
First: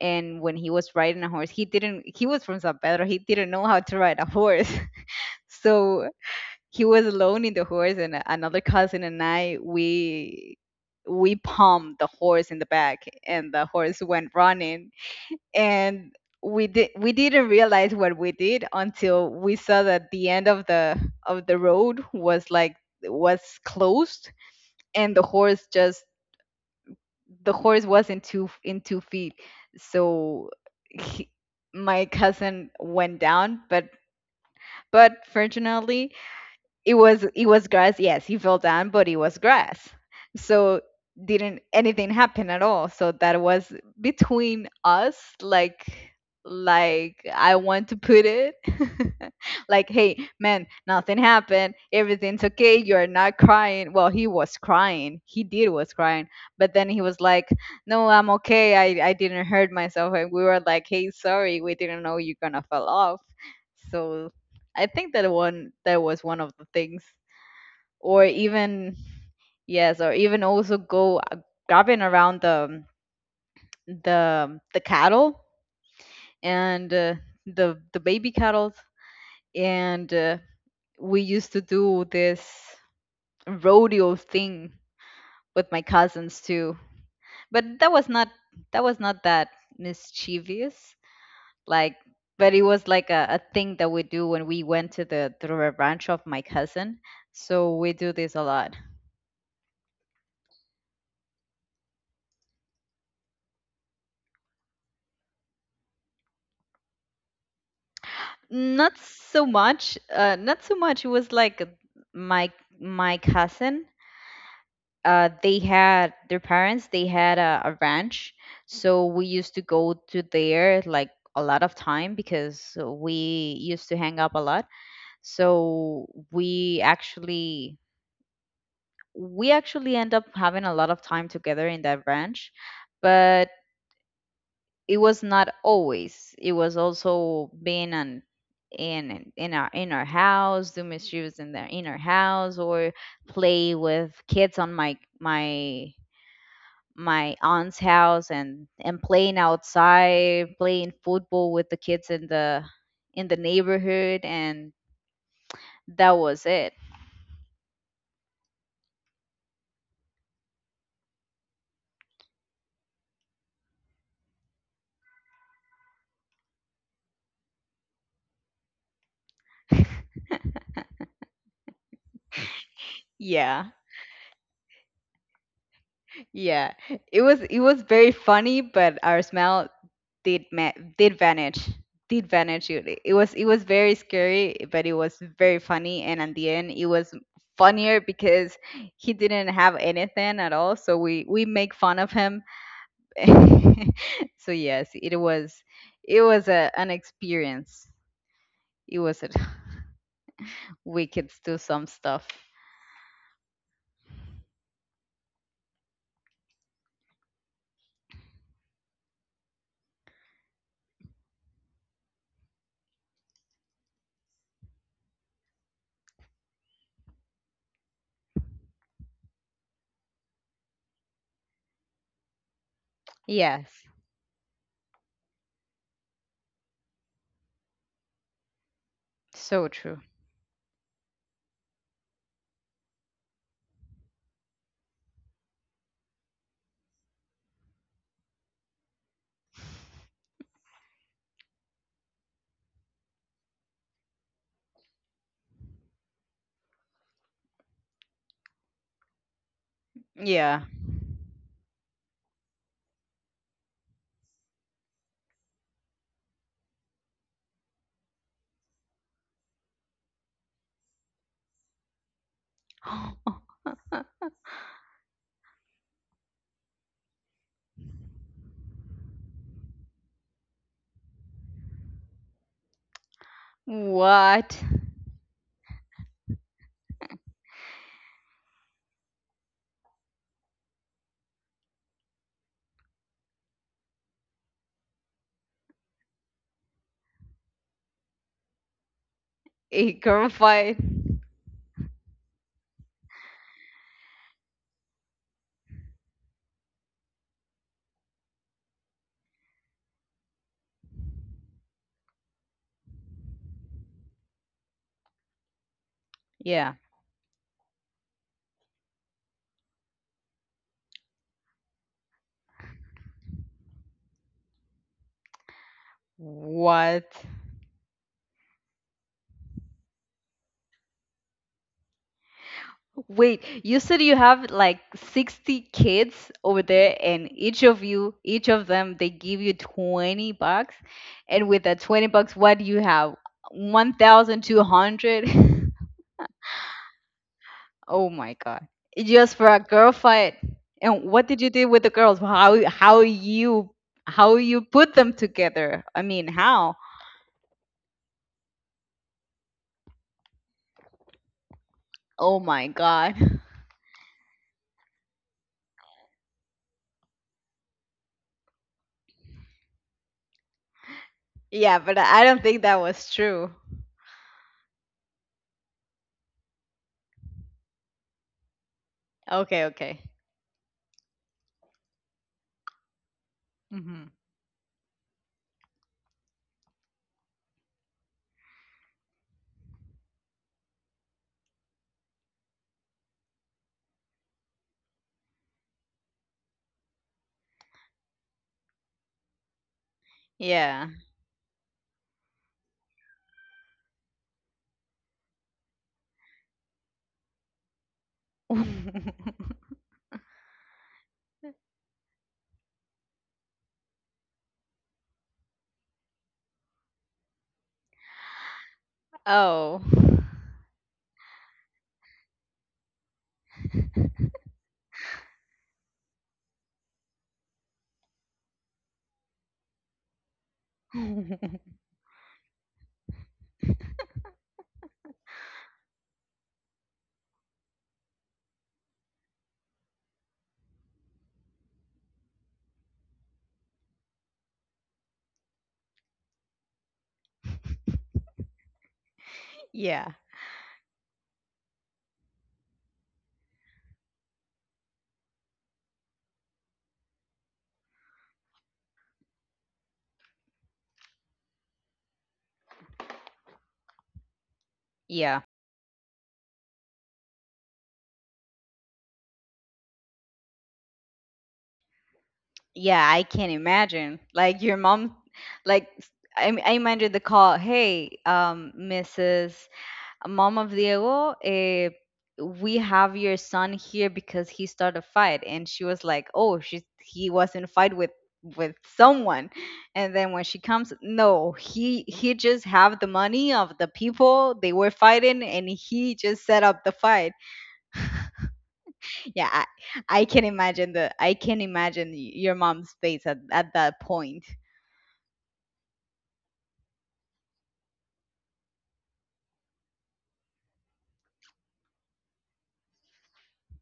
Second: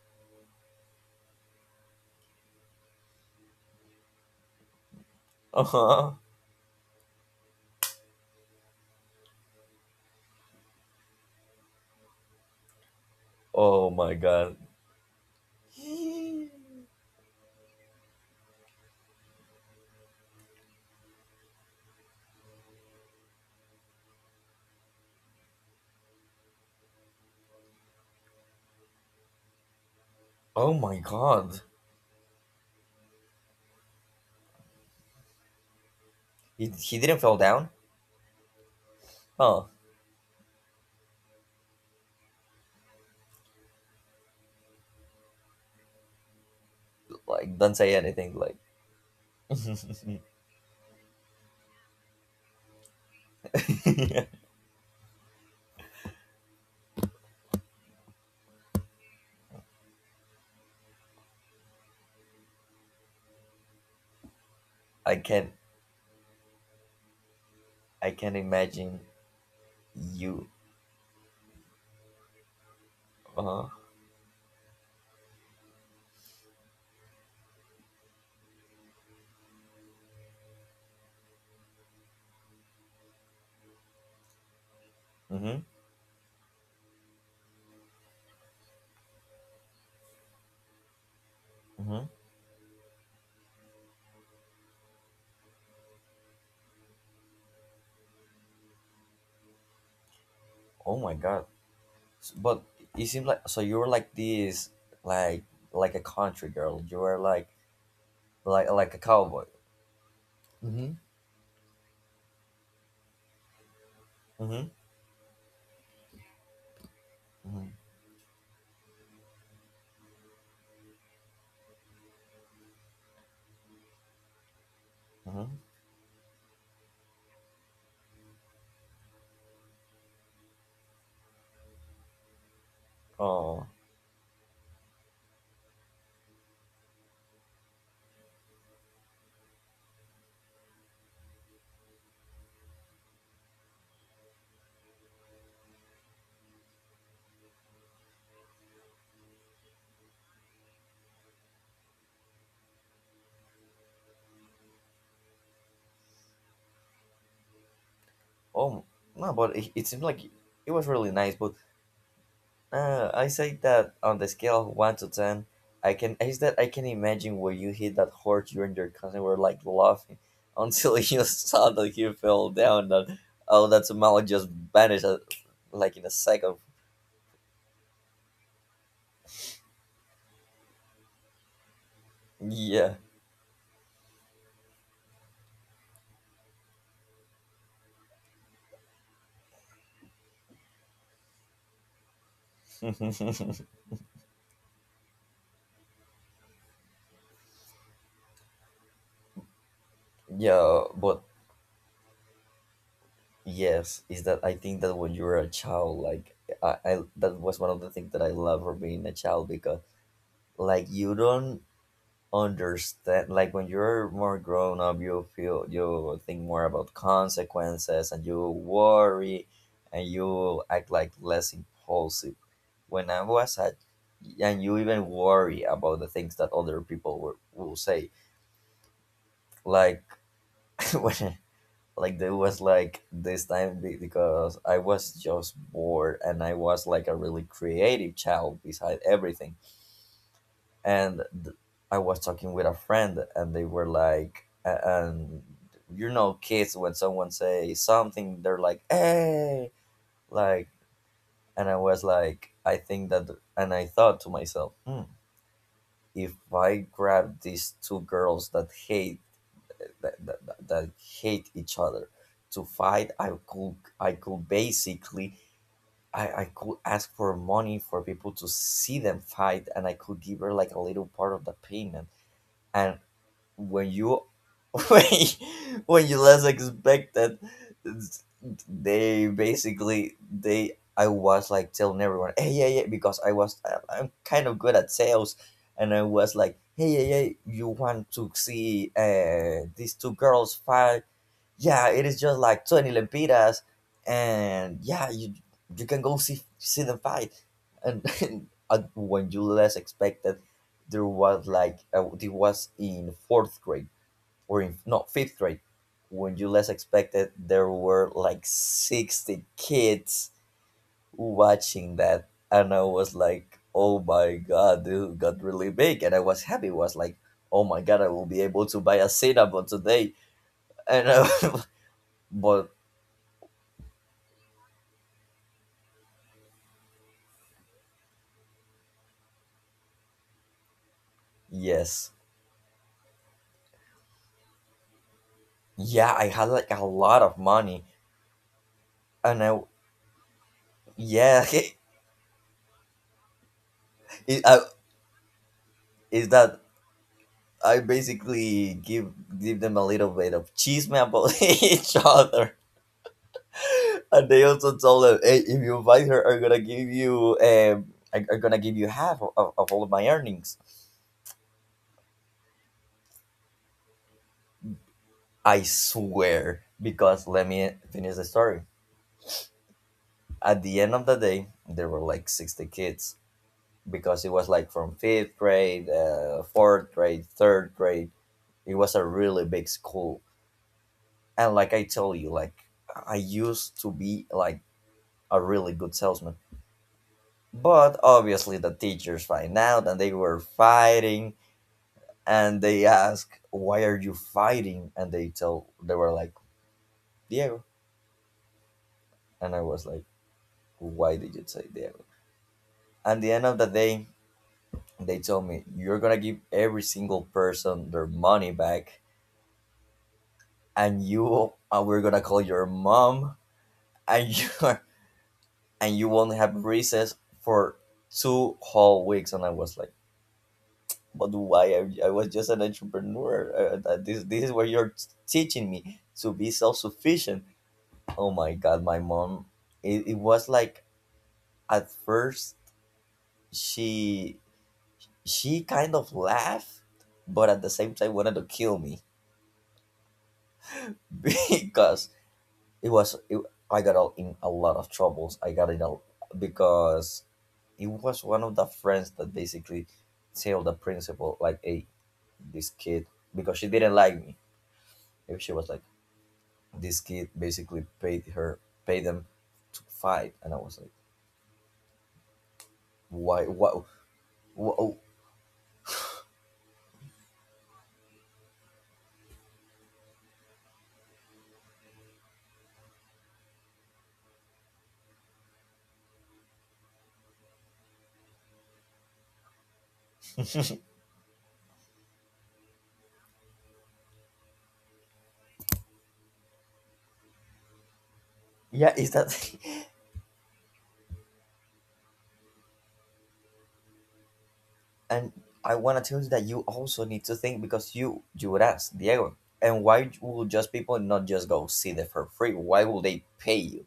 [SPEAKER 1] and when he was riding a horse, he didn't he was from San Pedro, he didn't know how to ride a horse. So
[SPEAKER 2] Uh-huh.
[SPEAKER 1] he was alone in the horse, and a- another cousin and I, we we pumped the horse in the back, and the
[SPEAKER 2] Oh
[SPEAKER 1] horse
[SPEAKER 2] my
[SPEAKER 1] went
[SPEAKER 2] god.
[SPEAKER 1] running. And we did we didn't realize what we did until we saw that the end of the of the road was like was closed, and the horse just the horse wasn't two in two feet. So
[SPEAKER 2] Oh my
[SPEAKER 1] he,
[SPEAKER 2] god.
[SPEAKER 1] my cousin went down, but but fortunately
[SPEAKER 2] he, he
[SPEAKER 1] it
[SPEAKER 2] didn't
[SPEAKER 1] was
[SPEAKER 2] fall
[SPEAKER 1] it
[SPEAKER 2] down.
[SPEAKER 1] was grass. Yes, he fell down, but it was
[SPEAKER 2] Oh.
[SPEAKER 1] grass, so didn't anything happen at all. So that was between us, like like I
[SPEAKER 2] Like, don't
[SPEAKER 1] want
[SPEAKER 2] say
[SPEAKER 1] to put
[SPEAKER 2] anything,
[SPEAKER 1] it.
[SPEAKER 2] like
[SPEAKER 1] Like, hey man, nothing happened, everything's okay, you're not crying. Well, he was crying, he did was crying. But then he was like, no, I'm okay, i, I didn't hurt myself. And we were like, hey, sorry, we didn't know you're gonna fall off. So I think
[SPEAKER 2] I
[SPEAKER 1] that
[SPEAKER 2] can—
[SPEAKER 1] one that was one of the things,
[SPEAKER 2] I
[SPEAKER 1] or
[SPEAKER 2] can
[SPEAKER 1] even...
[SPEAKER 2] imagine
[SPEAKER 1] Yes, or even
[SPEAKER 2] you.
[SPEAKER 1] also go, uh, grabbing around the
[SPEAKER 2] Uh huh.
[SPEAKER 1] the the cattle, and uh, the the baby cattle, and uh, we used to do this rodeo thing with
[SPEAKER 2] Mhm.
[SPEAKER 1] my cousins too. But that was not that was not that mischievous. Like,
[SPEAKER 2] Mhm.
[SPEAKER 1] but it was like a, a thing that we do when we went to the to the ranch of my cousin, so we do this a lot.
[SPEAKER 2] Oh my god. S- but you seem like, so you were like this, like like a country girl. You were like like
[SPEAKER 1] Not
[SPEAKER 2] like a
[SPEAKER 1] so
[SPEAKER 2] cowboy.
[SPEAKER 1] much, uh not so
[SPEAKER 2] Mhm.
[SPEAKER 1] much. It was like my my cousin,
[SPEAKER 2] Mhm.
[SPEAKER 1] uh they had their parents, they had a, a
[SPEAKER 2] Mhm.
[SPEAKER 1] ranch, so we used to go to there like a lot of time because we used to hang up a lot.
[SPEAKER 2] Mhm.
[SPEAKER 1] So we actually we actually end up having a lot of time together in that branch, but
[SPEAKER 2] Oh.
[SPEAKER 1] it was not always. It was also being an in in our in our house, do misuse in their inner house, or play with kids on my my my aunt's house, and and playing outside, playing football with the kids in the in the neighborhood, and that was it.
[SPEAKER 2] Oh. No, but it, it seemed like it was really nice. But Uh, I say that on the scale of one to ten, I can— I said I can imagine when you hit that horse, you and your cousin were like laughing until you saw that he fell down. That—
[SPEAKER 1] Yeah,
[SPEAKER 2] oh, that smile just vanished, uh, like in a second.
[SPEAKER 1] yeah. It was it was very funny, but our smell did ma- did vanish did vanish.
[SPEAKER 2] Yeah,
[SPEAKER 1] It, it was it was very scary, but it was very funny, and at the end it was funnier because he didn't have anything at all, so we we make fun of him. So yes, it was it was a, an experience. it was a,
[SPEAKER 2] yeah,
[SPEAKER 1] we
[SPEAKER 2] but
[SPEAKER 1] could do some stuff.
[SPEAKER 2] yes, is that I think that when you were a child, like, I, I that was one of the things that I love for being a child, because like you don't understand, like when you're more grown up, you feel— you think more about consequences, and you worry, and you act like less impulsive. When I was at—
[SPEAKER 1] Yes.
[SPEAKER 2] and you even worry about the things that other people were, will say,
[SPEAKER 1] So true.
[SPEAKER 2] like when like there was like this time be- because I was just bored, and I was like a really creative child beside everything. and th- I was talking with a friend, and they were like, a- and you know, kids, when someone say something, they're like, "Hey!"
[SPEAKER 1] Yeah.
[SPEAKER 2] Like, and I was like, I think that— and I thought to myself, hmm, if I grab these two girls that hate— that, that, that that hate each other to fight, I could— I could basically— I, I could ask for money for people to see them fight, and I could give her like a little part of the payment. And when you—
[SPEAKER 1] What?
[SPEAKER 2] when you- when you less expect that, it's- they basically— they— I was like telling everyone, "Hey, yeah, yeah," because I was I, I'm kind of good at sales. And I was like, "Hey, yeah, yeah, you want to see uh these
[SPEAKER 1] A
[SPEAKER 2] two
[SPEAKER 1] girl
[SPEAKER 2] girls
[SPEAKER 1] fight.
[SPEAKER 2] fight? Yeah, it is just like twenty lempiras, and yeah, you— you can go see— see them fight." And, and when you less expected, there was like uh, it was in fourth grade, or in— no, fifth grade. When you less
[SPEAKER 1] Yeah.
[SPEAKER 2] expected, there were like sixty kids watching that, and I was like, oh my god, dude, got really big. And I was happy, was
[SPEAKER 1] What?
[SPEAKER 2] like, oh my god, I will be able to buy a cinnamon today. And uh, but
[SPEAKER 1] Wait, you said you have like sixty kids over there, and each of you, each of them, they give you twenty bucks. And with that
[SPEAKER 2] yes,
[SPEAKER 1] twenty bucks, what do you have? one thousand two hundred?
[SPEAKER 2] yeah, I had like a lot of money.
[SPEAKER 1] Oh my God. Just
[SPEAKER 2] And
[SPEAKER 1] for
[SPEAKER 2] I
[SPEAKER 1] a girl fight. And what
[SPEAKER 2] yeah.
[SPEAKER 1] did you do with the girls? How how you how
[SPEAKER 2] It, I,
[SPEAKER 1] you put them together? I
[SPEAKER 2] is
[SPEAKER 1] mean,
[SPEAKER 2] that
[SPEAKER 1] how?
[SPEAKER 2] I basically give— give them a little bit of chisme about each
[SPEAKER 1] Oh
[SPEAKER 2] other.
[SPEAKER 1] my God.
[SPEAKER 2] And they also told them, "Hey, if you invite her, I'm gonna give you um, I- I'm gonna give you half of, of of all of my earnings."
[SPEAKER 1] Yeah, but I don't think that was true.
[SPEAKER 2] I swear, because let me finish the story.
[SPEAKER 1] Okay, okay.
[SPEAKER 2] At the end of the day, there were like sixty kids,
[SPEAKER 1] Hmm.
[SPEAKER 2] because it was like from fifth grade, uh, fourth grade, third grade. It was a really big school, and like I tell you, like I used to be like a really good salesman. But obviously, the teachers find out, and they were
[SPEAKER 1] Yeah.
[SPEAKER 2] fighting, and they ask, "Why are you fighting?" And they tell— they were like, "Diego." And I was like, why did you say Diego? At the end of the day, they told me, "You're gonna give every single person their money back,
[SPEAKER 1] Oh.
[SPEAKER 2] and you uh, we're gonna call your mom, and you and you won't have recess for two whole weeks." And I was like, but why? i, I was just an entrepreneur. Uh, uh, this, this is what you're t- teaching me, to be self-sufficient. Oh my god, my mom. It, it was like at first she— she kind of laughed, but at the same time wanted to kill me
[SPEAKER 1] Yeah.
[SPEAKER 2] because it was it, I got all in a lot of troubles. I got in a— because it was one of the friends that basically tell the principal, like, "Hey, this kid," because she didn't like me.
[SPEAKER 1] Yeah.
[SPEAKER 2] If she was like, "This kid basically paid her— paid them to fight." And I was like,
[SPEAKER 1] Yeah, I
[SPEAKER 2] "Why?
[SPEAKER 1] can
[SPEAKER 2] What?"
[SPEAKER 1] imagine. Like your
[SPEAKER 2] Wh- oh,
[SPEAKER 1] mom, like s- I m- I imagine the call: "Hey, um, Missus Mom of Diego, eh, we have your son here because he started a fight." And she was like, "Oh, she, he was in a fight with with someone." And then when she comes, "No, he he just have the money of the people they were fighting, and he just set up the fight."
[SPEAKER 2] yeah, is that
[SPEAKER 1] Yeah, I, I can imagine the, I can imagine y- your mom's face at, at that point.
[SPEAKER 2] and I want to tell you that you also need to think, because you you would ask, "Diego, and why will just people not just go see them for free? Why will they pay you?"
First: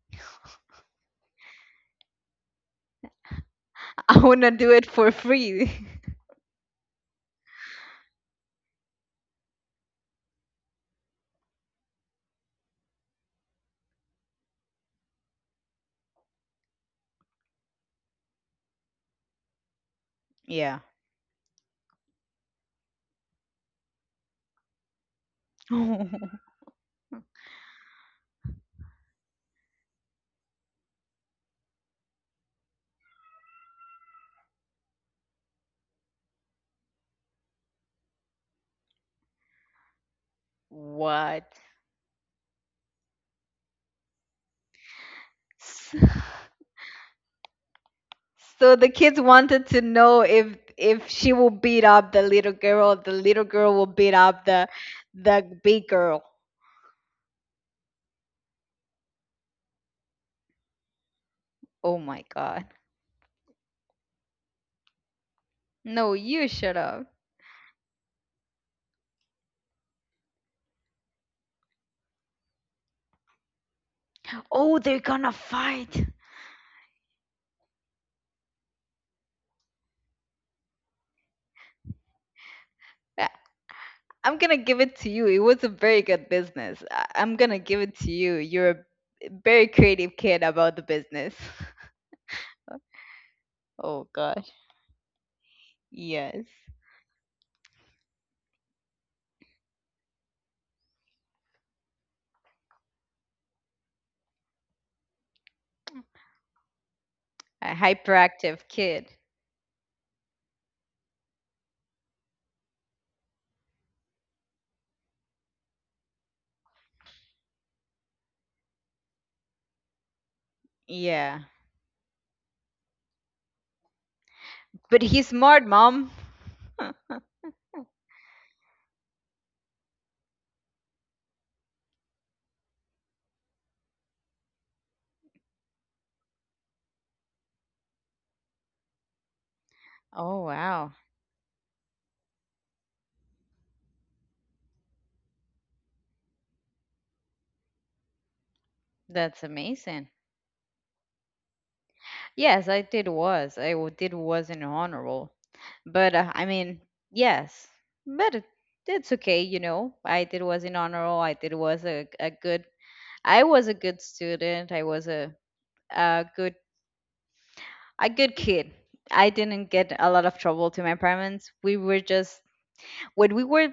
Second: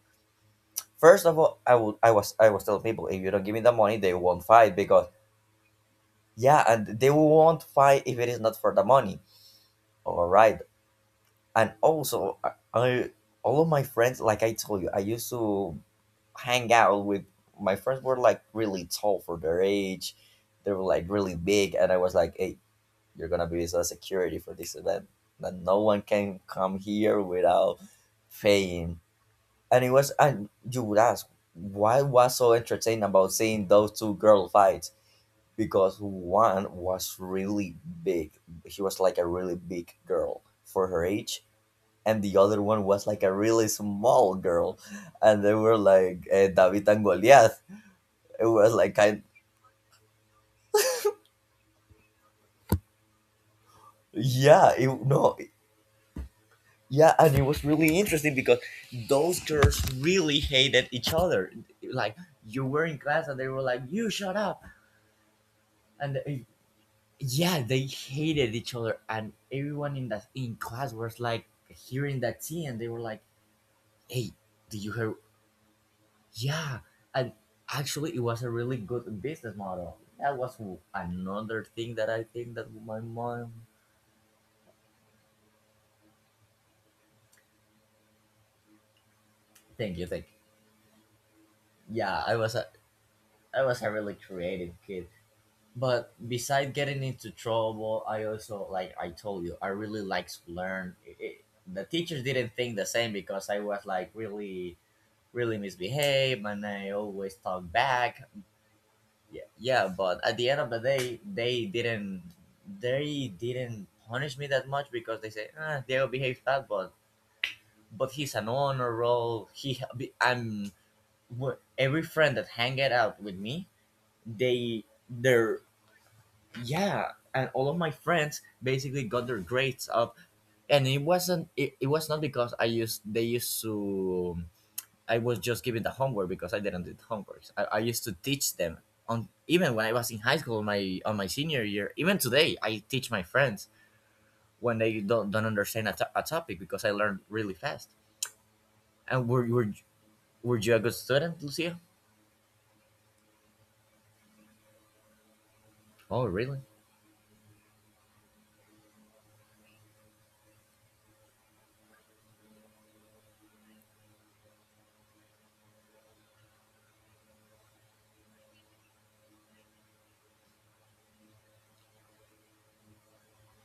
[SPEAKER 2] First of all, I would I was— I was telling people, if you don't give me the money, they
[SPEAKER 1] I
[SPEAKER 2] won't
[SPEAKER 1] wanna do
[SPEAKER 2] fight,
[SPEAKER 1] it
[SPEAKER 2] because
[SPEAKER 1] for free.
[SPEAKER 2] yeah, and they won't fight if it is not for the money. All right, and also I, I all of my friends, like I told you, I used to hang out with— my friends were like really tall for their age. They
[SPEAKER 1] Yeah.
[SPEAKER 2] were like really big, and I was like, "Hey, you're gonna be the security for this event. That no one can come here without paying." And it was, and you would ask, why was so entertaining about seeing those two girl fights? Because one was really big. She was like a really big girl for her age.
[SPEAKER 1] What?
[SPEAKER 2] And the other one was like a really small girl. And they were
[SPEAKER 1] S-
[SPEAKER 2] like uh, David and Goliath. It was
[SPEAKER 1] So the
[SPEAKER 2] like
[SPEAKER 1] kids
[SPEAKER 2] kind—
[SPEAKER 1] wanted to know if if she will beat up the little girl, the little girl will beat up the
[SPEAKER 2] yeah, it, no,
[SPEAKER 1] the big girl.
[SPEAKER 2] yeah, and it was really interesting because those girls really hated each other.
[SPEAKER 1] Oh
[SPEAKER 2] Like,
[SPEAKER 1] my
[SPEAKER 2] you
[SPEAKER 1] god.
[SPEAKER 2] were in class and they were like, "You shut up!"
[SPEAKER 1] No,
[SPEAKER 2] And uh,
[SPEAKER 1] you shut up.
[SPEAKER 2] yeah, they hated each other, and everyone in that— in class was like hearing that tea, and they were like, "Hey,
[SPEAKER 1] Oh,
[SPEAKER 2] did you
[SPEAKER 1] they're
[SPEAKER 2] hear?"
[SPEAKER 1] gonna fight.
[SPEAKER 2] Yeah, and actually, it was a really good business model. That was w- another thing that I think that my mom.
[SPEAKER 1] I'm gonna give it to you. It was a very good business. I- I'm gonna give it to you. You're a very
[SPEAKER 2] Thank you,
[SPEAKER 1] creative
[SPEAKER 2] thank you.
[SPEAKER 1] kid about the business.
[SPEAKER 2] Yeah, I was a— I was a
[SPEAKER 1] Oh
[SPEAKER 2] really
[SPEAKER 1] gosh,
[SPEAKER 2] creative kid. But
[SPEAKER 1] yes,
[SPEAKER 2] beside getting into trouble, I also, like I told you, I really likes to learn. It- it- the teachers didn't think the same, because I was like really really misbehaved and I always
[SPEAKER 1] a
[SPEAKER 2] talk back.
[SPEAKER 1] hyperactive kid.
[SPEAKER 2] Yeah, yeah, but at the end of the day, they didn't— they didn't punish me that much, because they say, "Ah, Diego behaves bad, but but he's an honor roll." He I'm
[SPEAKER 1] Yeah,
[SPEAKER 2] every friend that hang it out with me, they
[SPEAKER 1] but he's smart,
[SPEAKER 2] their
[SPEAKER 1] mom.
[SPEAKER 2] yeah, and all of my friends basically got their grades up, and it wasn't it, it was not because I used they used to, I was just giving the homework because I didn't do the homework I, I used to teach them on even when i was in
[SPEAKER 1] Oh
[SPEAKER 2] high school,
[SPEAKER 1] wow,
[SPEAKER 2] my on my senior year. Even today I teach my friends when they don't, don't understand a, to- a topic, because i learned really fast. And
[SPEAKER 1] that's
[SPEAKER 2] were, were,
[SPEAKER 1] amazing.
[SPEAKER 2] were you a good student, Lucia?
[SPEAKER 1] Yes, I did was I w- did was an honorable, but
[SPEAKER 2] Oh
[SPEAKER 1] uh, I
[SPEAKER 2] really?
[SPEAKER 1] mean, yes, but it... it's okay, you know. I did was an honorable. I did was a a good. I was a good student. I was a a good a good kid. I didn't get a lot of trouble to my parents. We were just, when we were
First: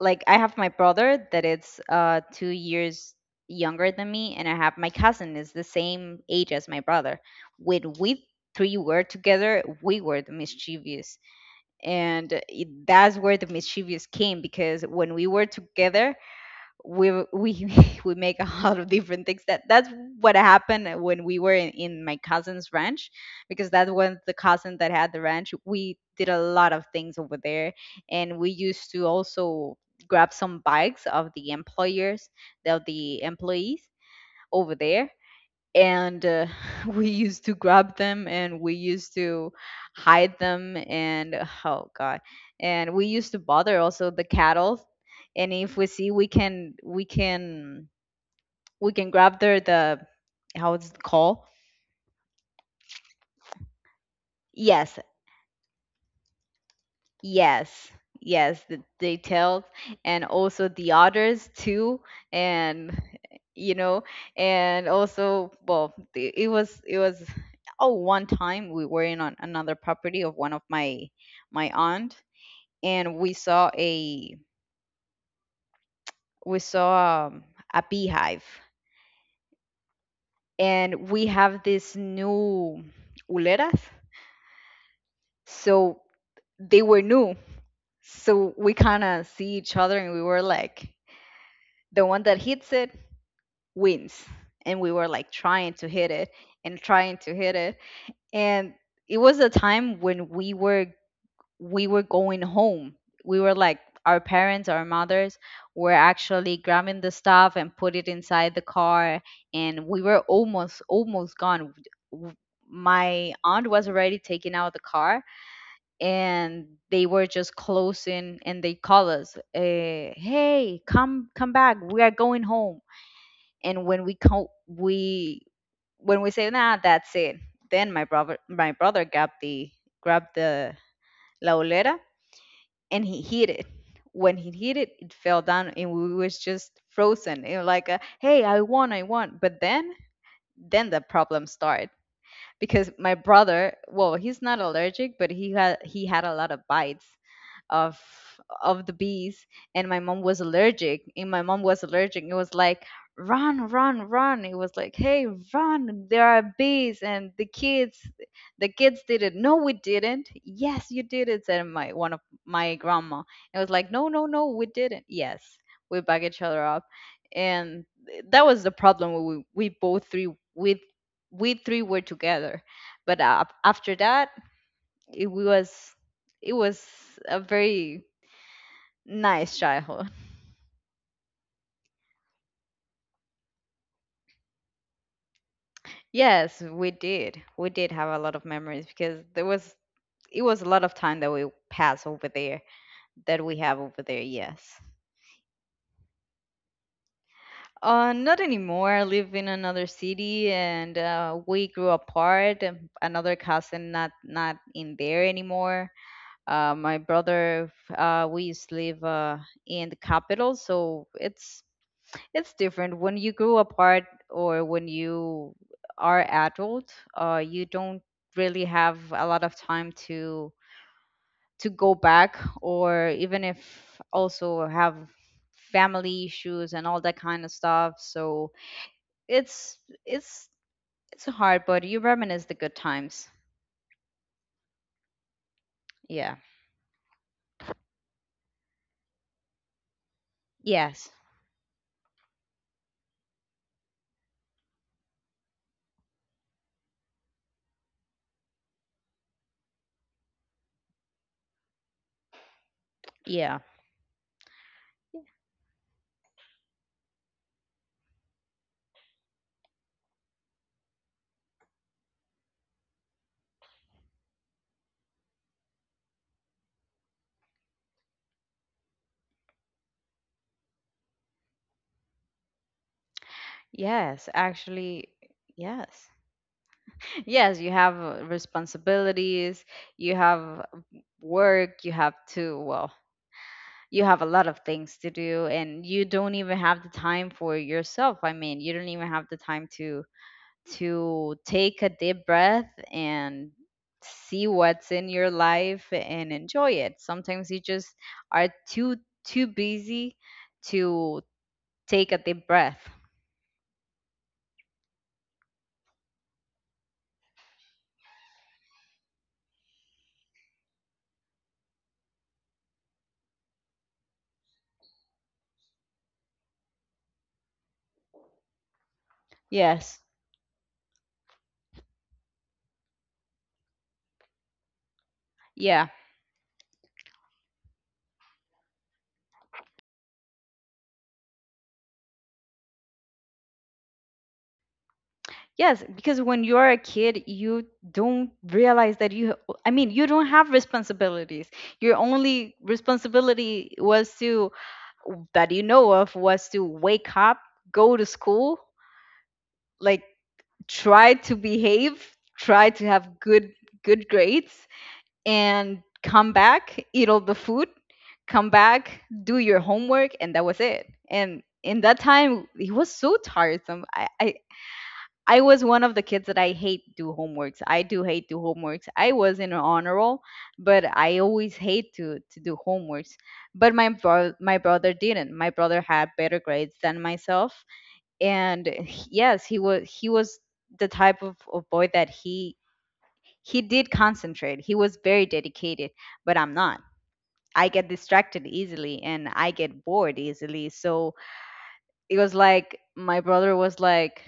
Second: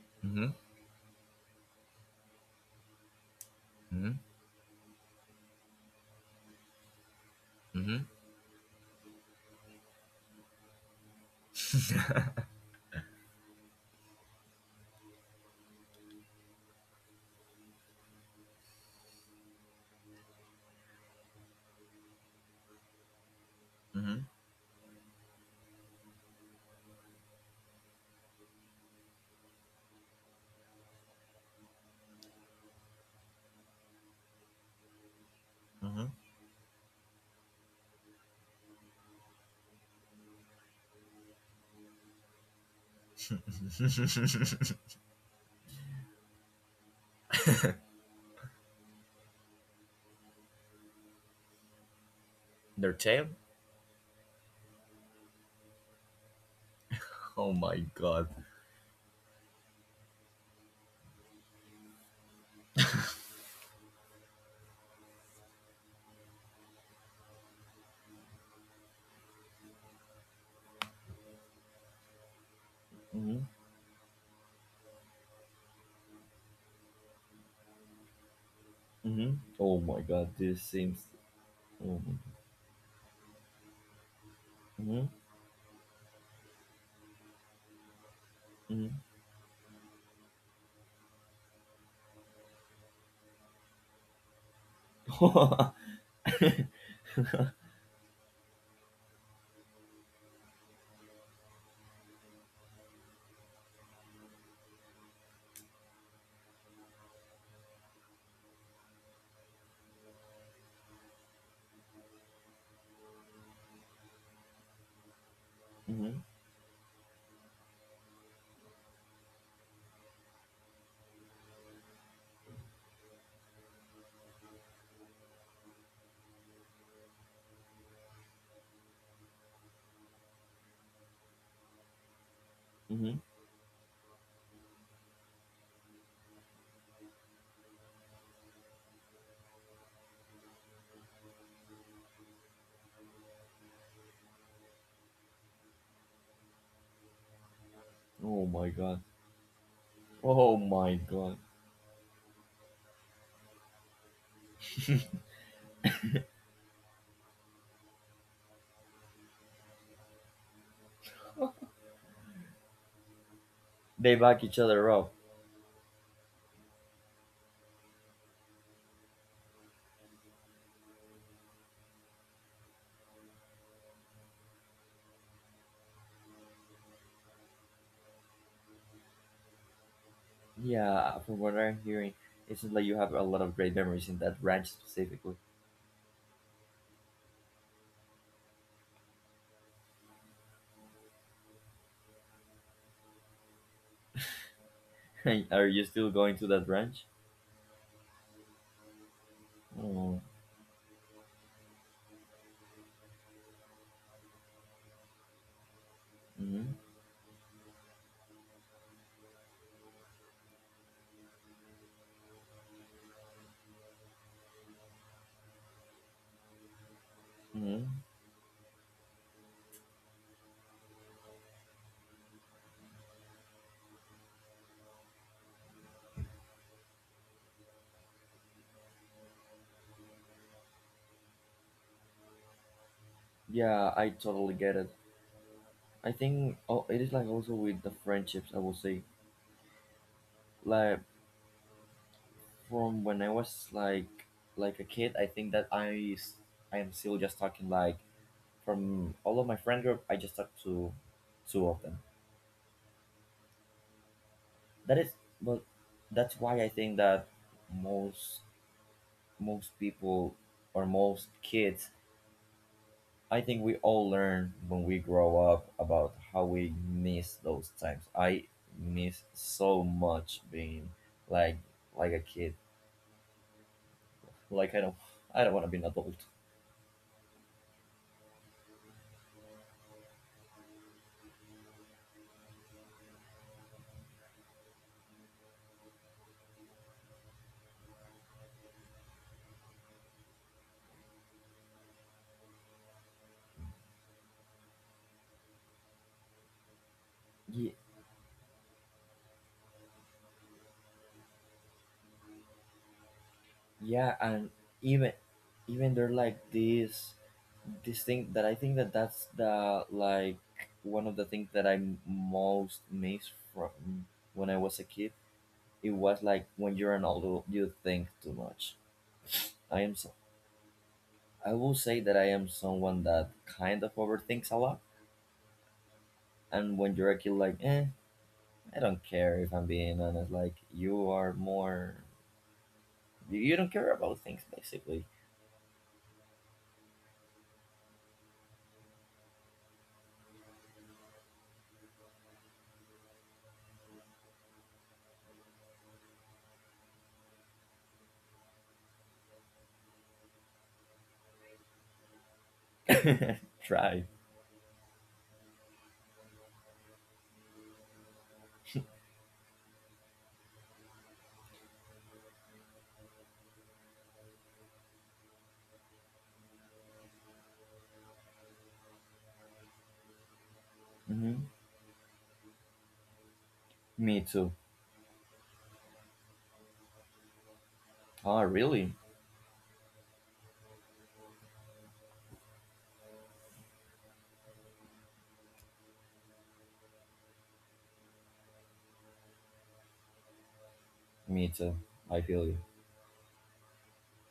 [SPEAKER 1] like, I have
[SPEAKER 2] Mm-hmm.
[SPEAKER 1] my brother that it's uh two years younger than
[SPEAKER 2] Hmm.
[SPEAKER 1] me, and I have my cousin is the same age as my brother. When we three were together, we were the mischievous. And it- that's where the mischievous came, because when we were together, we we we make a lot of different things. That that's what happened when we were in, in my cousin's ranch, because that was
[SPEAKER 2] Hmm.
[SPEAKER 1] the cousin that had the ranch. We did a lot of things over there, and we used to also grab some bikes of the employers, of the employees over there.
[SPEAKER 2] Hmm.
[SPEAKER 1] And uh, we used to grab them, and we used to hide them. And oh god. And we used to bother also the cattle, and if we see we can, we can we can grab their the... how it's called?
[SPEAKER 2] Their tail.
[SPEAKER 1] Yes.
[SPEAKER 2] Oh my
[SPEAKER 1] Yes,
[SPEAKER 2] god.
[SPEAKER 1] yes, th- they tell, and also the others too, and you know, and also, well, the- it was it was... Oh, one time we were in, on another property of one of my my aunt, and we
[SPEAKER 2] Mhm,
[SPEAKER 1] saw a, we saw um, a beehive,
[SPEAKER 2] mhm. Oh my god, this seems.
[SPEAKER 1] and we have this
[SPEAKER 2] Oh my
[SPEAKER 1] new uleras,
[SPEAKER 2] god.
[SPEAKER 1] so they were new, so we
[SPEAKER 2] Mhm,
[SPEAKER 1] kind of see each other, and we were like, the one that hits it wins. And we were like
[SPEAKER 2] mhm.
[SPEAKER 1] trying to hit it, and trying to hit it. And it was a time when we were, we were going home. We were like, our parents, our mothers were actually grabbing the stuff and put it inside the car, and we were almost, almost gone. W- my aunt was already taking out the car,
[SPEAKER 2] Mhm,
[SPEAKER 1] and they were just closing, and they call us, uh, hey, come, come back, we are going home. And when we co- we when we say nah, that's it. Then my brother my brother grabbed the grabbed the la olera, and
[SPEAKER 2] mhm.
[SPEAKER 1] he hit it. When he hit it, it fell down, and we was just frozen. It was like, a, hey, I won, I won! But then then the problem started, because my brother, well, he's not allergic, but he had he had a lot of bites of
[SPEAKER 2] Oh my
[SPEAKER 1] of the
[SPEAKER 2] god.
[SPEAKER 1] bees. And my mom was
[SPEAKER 2] Oh my
[SPEAKER 1] allergic, and
[SPEAKER 2] god.
[SPEAKER 1] my mom was allergic. It was like, run, run, run! It was like, hey, run, there are bees! And the kids the kids did it. No, we didn't. Yes, you did it, said my one of my grandma. It was like, no,
[SPEAKER 2] They
[SPEAKER 1] no,
[SPEAKER 2] back
[SPEAKER 1] no,
[SPEAKER 2] each
[SPEAKER 1] we
[SPEAKER 2] other
[SPEAKER 1] didn't.
[SPEAKER 2] up.
[SPEAKER 1] Yes. We back each other up. And that was the problem. We we both three we we three were together. But uh, after that, it was... it was a very nice childhood.
[SPEAKER 2] Yeah, from what I'm hearing, it seems like you have a lot of great memories in that ranch specifically.
[SPEAKER 1] Yes, we did. We did have a lot of memories, because there was, it was a lot of time that we pass over there, that we have over there. Yes.
[SPEAKER 2] Are you still going to that ranch?
[SPEAKER 1] Uh, not anymore. I live in another
[SPEAKER 2] Oh,
[SPEAKER 1] city, and uh, we grew apart. And another cousin not not in there anymore.
[SPEAKER 2] mm-hmm,
[SPEAKER 1] Uh, my brother, uh, we used to live, uh, in the capital, so it's It's different. When you grow apart, or when you are adult, uh, you
[SPEAKER 2] mm-hmm.
[SPEAKER 1] don't really have a lot of time to to go back, or even if also have family issues and all that kind of stuff. So it's it's it's hard, but you reminisce the good times.
[SPEAKER 2] Yeah, I totally get it. I
[SPEAKER 1] Yeah.
[SPEAKER 2] think, oh, it is like also with the friendships, I will say. Like,
[SPEAKER 1] Yes.
[SPEAKER 2] from when I was like like a kid, I think that I s- I am still just talking, like, from all of my friend group, I just talk to two of them.
[SPEAKER 1] Yeah.
[SPEAKER 2] That is, but that's why I think that most most people or most kids, I think we all learn when we grow up about how we miss those times. I miss so much being like like a kid.
[SPEAKER 1] Yes.
[SPEAKER 2] Like, I don't,
[SPEAKER 1] Actually,
[SPEAKER 2] I don't want to be an
[SPEAKER 1] yes.
[SPEAKER 2] adult.
[SPEAKER 1] Yes, you have uh, responsibilities, you have work, you have to, well, you have a lot of things to do, and you don't even have the time for yourself. I mean, you don't even have the time to to take a deep breath and see what's in your life and enjoy it. Sometimes you
[SPEAKER 2] Ye-
[SPEAKER 1] just are too too busy to take a deep breath.
[SPEAKER 2] Yeah, and even even they're like this this thing that i think that that's the like one of the things that I'm most missed from when i was a kid. It was like, when you're an adult, you think too much. I am
[SPEAKER 1] Yes,
[SPEAKER 2] so, i will say that i am someone that kind of overthinks a lot.
[SPEAKER 1] yeah,
[SPEAKER 2] And when you're a kid, like, eh, i don't care, if i'm being honest. Like, you are more, you, you don't care about things, basically.
[SPEAKER 1] yes. Because when you're a kid, you don't realize that you I mean, you don't have responsibilities. Your only responsibility was to that you know of was to wake up, go to school, like, try to behave, try to have good
[SPEAKER 2] Try.
[SPEAKER 1] good grades, and come back, eat all the food, come back, do your homework, and that was it. And in that time, it was so tiresome. I I, I was one of the kids that I hate do homeworks. I do hate do homeworks. I was in an honor roll, but I
[SPEAKER 2] Hmm.
[SPEAKER 1] always hate to to do homeworks. But my
[SPEAKER 2] Me
[SPEAKER 1] bro-
[SPEAKER 2] too.
[SPEAKER 1] my brother didn't. My brother had better grades than myself,
[SPEAKER 2] Oh
[SPEAKER 1] and
[SPEAKER 2] really?
[SPEAKER 1] he- yes, he was he was the type of, of boy that he he did concentrate. He was very dedicated, but I'm not. I get distracted easily, and I get bored easily. So
[SPEAKER 2] Me too.
[SPEAKER 1] it
[SPEAKER 2] I
[SPEAKER 1] was
[SPEAKER 2] feel you.
[SPEAKER 1] like my brother was like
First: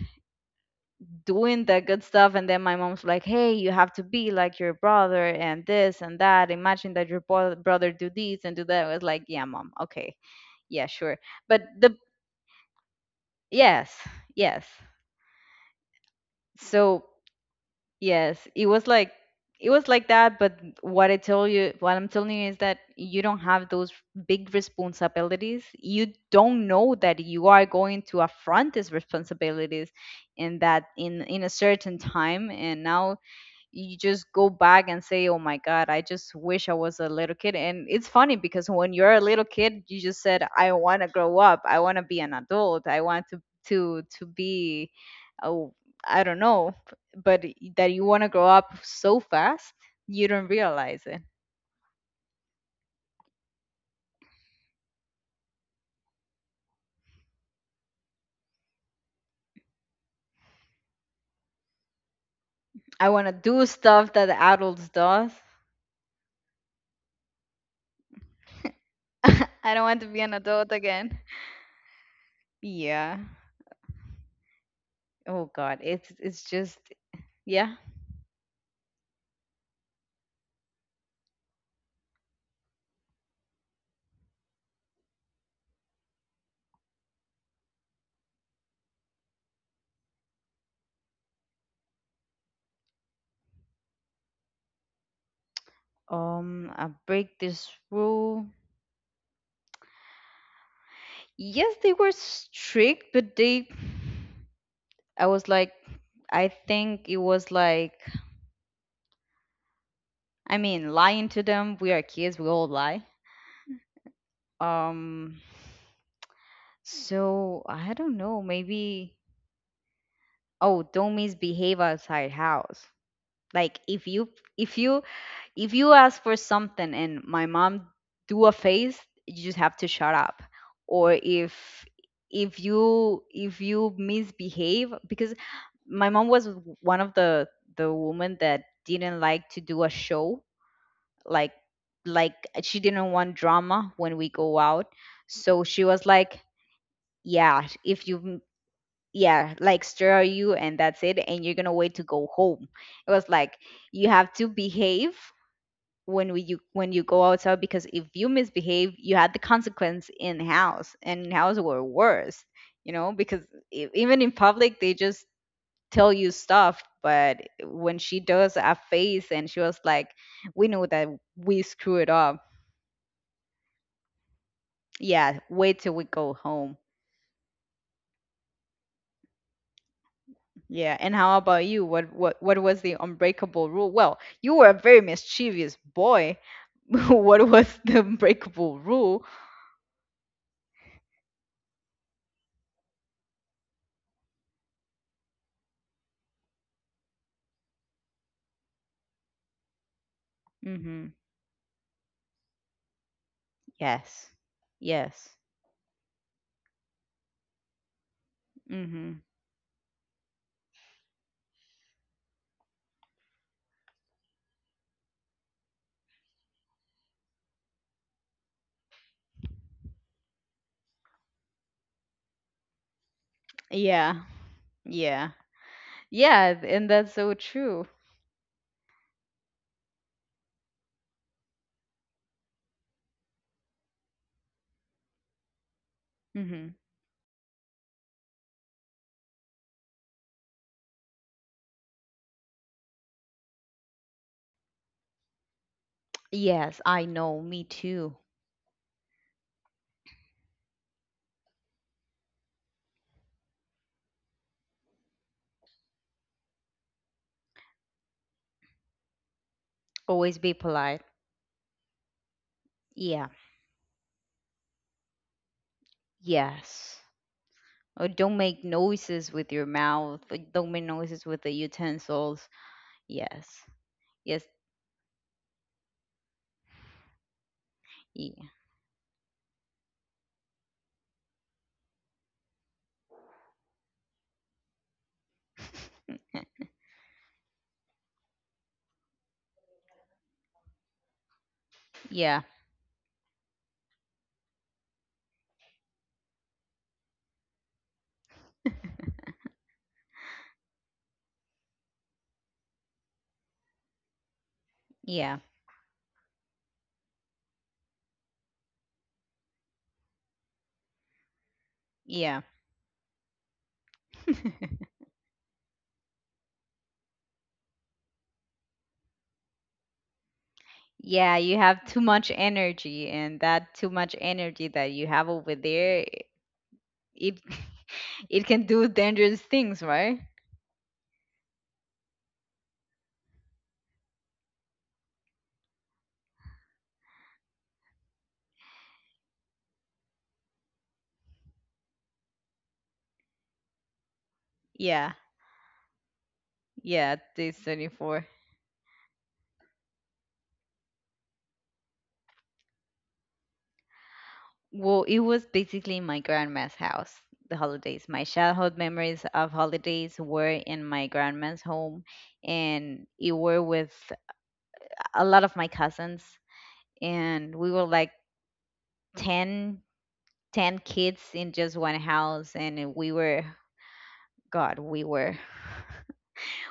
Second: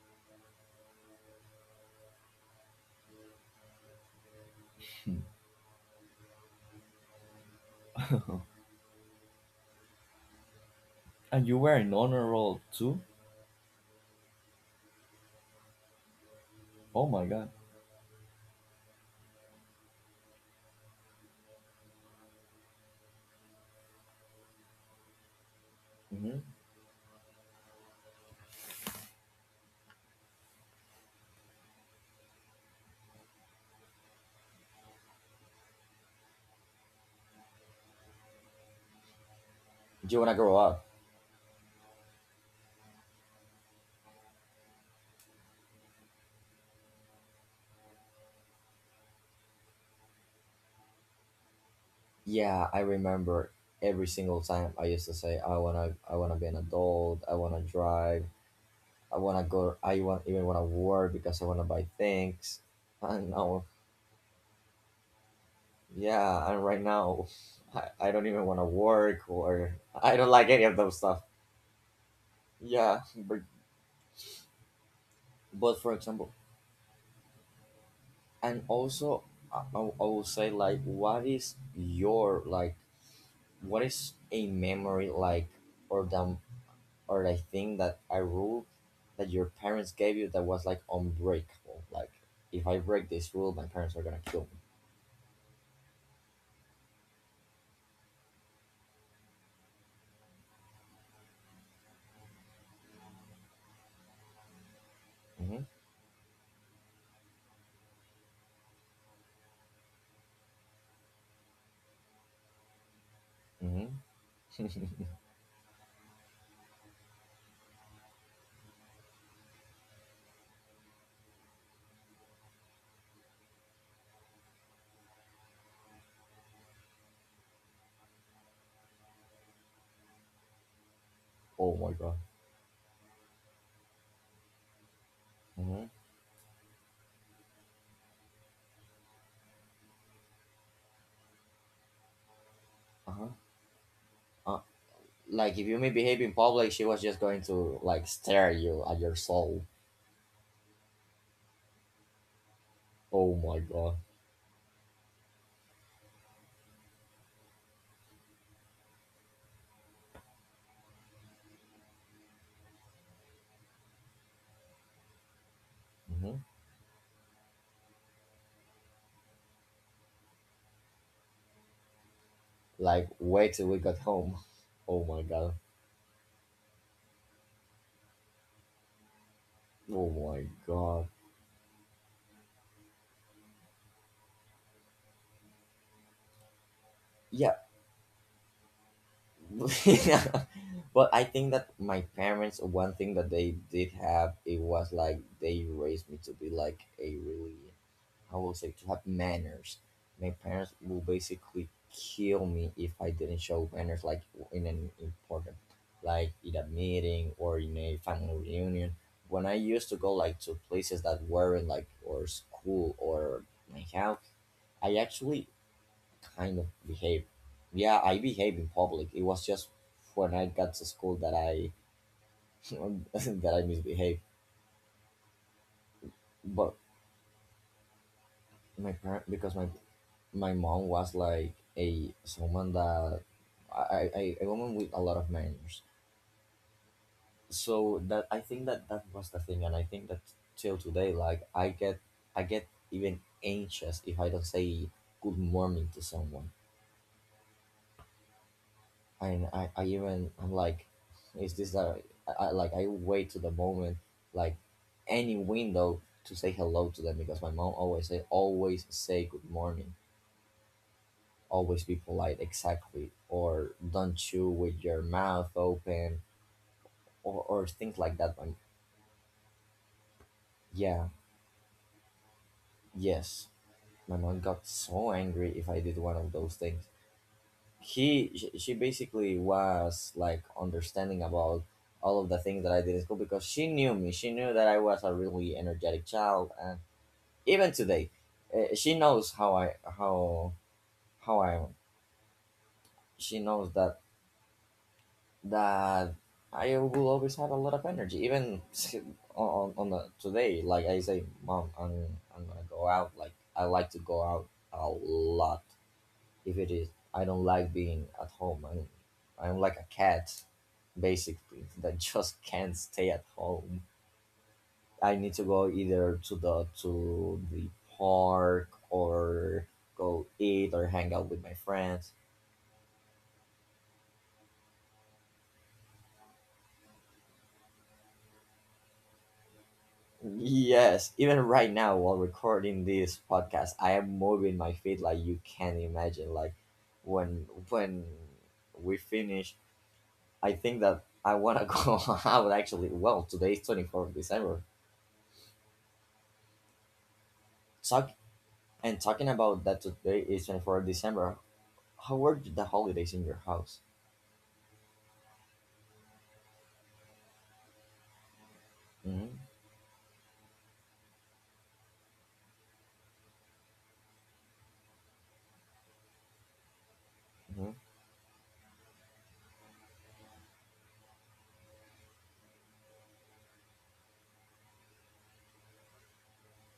[SPEAKER 1] doing the good stuff, and then my mom's like, hey, you have to be like your brother and this and that. Imagine that your bro- brother do this and do that. I was like, yeah, Mom, okay, yeah, sure.
[SPEAKER 2] And you
[SPEAKER 1] but
[SPEAKER 2] were in
[SPEAKER 1] the
[SPEAKER 2] honor roll too?
[SPEAKER 1] Yes, yes, so
[SPEAKER 2] Oh my god.
[SPEAKER 1] yes, it was like it was like that. But what i tell you what I'm telling you is that you don't have those big responsibilities, you
[SPEAKER 2] Hmm.
[SPEAKER 1] don't know that you are going to affront these responsibilities in that in in a certain time, and now you just go back and say, "Oh my God, I just wish I was a little kid." And it's funny because when you're a little kid, you
[SPEAKER 2] Do you
[SPEAKER 1] just
[SPEAKER 2] wanna
[SPEAKER 1] said,
[SPEAKER 2] grow
[SPEAKER 1] "I
[SPEAKER 2] up?
[SPEAKER 1] want to grow up. I want to be an adult. I want to to to be, oh, I don't know." But that you want to grow up so fast, you don't realize it.
[SPEAKER 2] Yeah, I remember every single time I used to say, I wanna, I wanna be an adult. I wanna drive. I wanna go. I want, even wanna work, because I wanna buy things.
[SPEAKER 1] I want
[SPEAKER 2] And
[SPEAKER 1] to
[SPEAKER 2] now,
[SPEAKER 1] do stuff that the adults does.
[SPEAKER 2] yeah, and right now, I, I don't even wanna work,
[SPEAKER 1] I
[SPEAKER 2] or
[SPEAKER 1] don't want to
[SPEAKER 2] I
[SPEAKER 1] be
[SPEAKER 2] don't
[SPEAKER 1] an
[SPEAKER 2] like any
[SPEAKER 1] adult
[SPEAKER 2] of those
[SPEAKER 1] again.
[SPEAKER 2] stuff. Yeah,
[SPEAKER 1] Yeah.
[SPEAKER 2] but
[SPEAKER 1] Oh
[SPEAKER 2] but
[SPEAKER 1] God,
[SPEAKER 2] for
[SPEAKER 1] it's
[SPEAKER 2] example,
[SPEAKER 1] it's just, yeah.
[SPEAKER 2] and also, I, I I will say, like, what is your like, what is a memory like, or the, or the thing, that a rule that your parents gave you that was like unbreakable? Like, if I break this rule, my parents are gonna kill
[SPEAKER 1] Um, I break this rule. Yes, they were strict, but they, I was
[SPEAKER 2] me.
[SPEAKER 1] like, I think it was like, I mean, lying to them, we are kids, we all lie.
[SPEAKER 2] Hmm. Hmm.
[SPEAKER 1] um so, I don't know, maybe. Oh, don't misbehave outside house. Like if you if you if you ask for something and my mom do a face, you just have to shut up. Or
[SPEAKER 2] Oh
[SPEAKER 1] if
[SPEAKER 2] my god.
[SPEAKER 1] if you if you misbehave. Because
[SPEAKER 2] Hmm.
[SPEAKER 1] my mom was one of the the women that didn't like to do a show. Like like she didn't
[SPEAKER 2] Uh-huh.
[SPEAKER 1] want drama when we
[SPEAKER 2] Uh,
[SPEAKER 1] go out.
[SPEAKER 2] like,
[SPEAKER 1] So
[SPEAKER 2] if you
[SPEAKER 1] she was
[SPEAKER 2] misbehave in
[SPEAKER 1] like,
[SPEAKER 2] public, she was just going
[SPEAKER 1] yeah,
[SPEAKER 2] to like
[SPEAKER 1] if you m-
[SPEAKER 2] stare you at your
[SPEAKER 1] yeah,
[SPEAKER 2] soul.
[SPEAKER 1] like, stir you, and that's it, and you're gonna wait to go home. It was
[SPEAKER 2] Oh
[SPEAKER 1] like
[SPEAKER 2] my god.
[SPEAKER 1] you have to behave when we you when you go outside, because if you misbehave, you had the consequence in house, and in house were worse, you know, because e- even in public, they just tell you
[SPEAKER 2] Hmm.
[SPEAKER 1] stuff, but when she does a face and she was like, we know that we screw it up.
[SPEAKER 2] Like, wait till we got home. Oh my
[SPEAKER 1] Yeah,
[SPEAKER 2] god.
[SPEAKER 1] wait till we go home.
[SPEAKER 2] Oh my
[SPEAKER 1] Yeah.
[SPEAKER 2] god.
[SPEAKER 1] And how about you? What what what was the unbreakable rule? Well, you were a very mischievous boy. What
[SPEAKER 2] Yeah,
[SPEAKER 1] was the unbreakable rule?
[SPEAKER 2] yeah. Well, I think that my parents, one thing that they did have, it was like they raised me to be like a really, I will say, to have manners. My parents will
[SPEAKER 1] Mhm.
[SPEAKER 2] basically kill me if I didn't show manners, like
[SPEAKER 1] Yes,
[SPEAKER 2] in an
[SPEAKER 1] yes.
[SPEAKER 2] important, like in a meeting or in a family reunion.
[SPEAKER 1] Mhm.
[SPEAKER 2] When I used to go, like, to places that weren't like, or school or my house, I actually kind of behave. Yeah, I behave in public. It was just when I got to school that I that I misbehaved.
[SPEAKER 1] Yeah. Yeah. Yeah,
[SPEAKER 2] But
[SPEAKER 1] and that's so true.
[SPEAKER 2] my parent, because my my mom was like a someone that, I, I I- a woman with a lot of manners.
[SPEAKER 1] Mhm.
[SPEAKER 2] So that, I think that that was the thing, and I think that till today, like, I get I get even anxious if I don't say good morning to someone.
[SPEAKER 1] Yes, I know, me too.
[SPEAKER 2] And I, I even I'm like, is this a, I, I like, I wait to the moment, like, any window to say hello to them, because my mom always say always say good morning,
[SPEAKER 1] Always be polite.
[SPEAKER 2] always be polite, exactly,
[SPEAKER 1] Yeah,
[SPEAKER 2] or don't chew with your mouth open,
[SPEAKER 1] yes.
[SPEAKER 2] or or things
[SPEAKER 1] Or
[SPEAKER 2] like that.
[SPEAKER 1] don't
[SPEAKER 2] My,
[SPEAKER 1] make noises with your mouth. Or don't make
[SPEAKER 2] yeah,
[SPEAKER 1] noises with the utensils.
[SPEAKER 2] yes,
[SPEAKER 1] Yes,
[SPEAKER 2] my mom
[SPEAKER 1] yes,
[SPEAKER 2] got so angry if I did one of those things. He
[SPEAKER 1] yeah,
[SPEAKER 2] sh- she basically was like understanding about all of the things that I did in school, because she knew me. She knew that I was a really energetic child, and even today, uh, she knows how I how how I am.
[SPEAKER 1] yeah,
[SPEAKER 2] She knows that, that I will always have a lot of energy, even on on the today. Like, I say, mom, I'm I'm gonna go out. Like, I like to go out a
[SPEAKER 1] yeah,
[SPEAKER 2] lot. If it is, I don't like being at home. I'm I'm like a cat basically that just
[SPEAKER 1] yeah.
[SPEAKER 2] can't stay at home. I need to go either to the, to the park or go eat or hang out
[SPEAKER 1] Yeah,
[SPEAKER 2] with my
[SPEAKER 1] you have too
[SPEAKER 2] friends.
[SPEAKER 1] much energy, and that too much energy that you have over there, it it can do dangerous things, right?
[SPEAKER 2] Yes, even right now while recording this podcast, I am moving my feet, like, you can imagine. Like, when when we finish, I think that I wanna go out actually. Well, today is twenty fourth of December.
[SPEAKER 1] Yeah. Yeah, this
[SPEAKER 2] Talk,
[SPEAKER 1] twenty-fourth.
[SPEAKER 2] and talking about that today is twenty fourth of December. How were the holidays in your house?
[SPEAKER 1] Well, it was basically my grandma's house, the holidays. My childhood
[SPEAKER 2] Mhm,
[SPEAKER 1] memories of holidays were in my grandma's home, and it were with a lot of my cousins. And
[SPEAKER 2] mhm,
[SPEAKER 1] we were like ten, ten kids in just one house, and we were, God, we were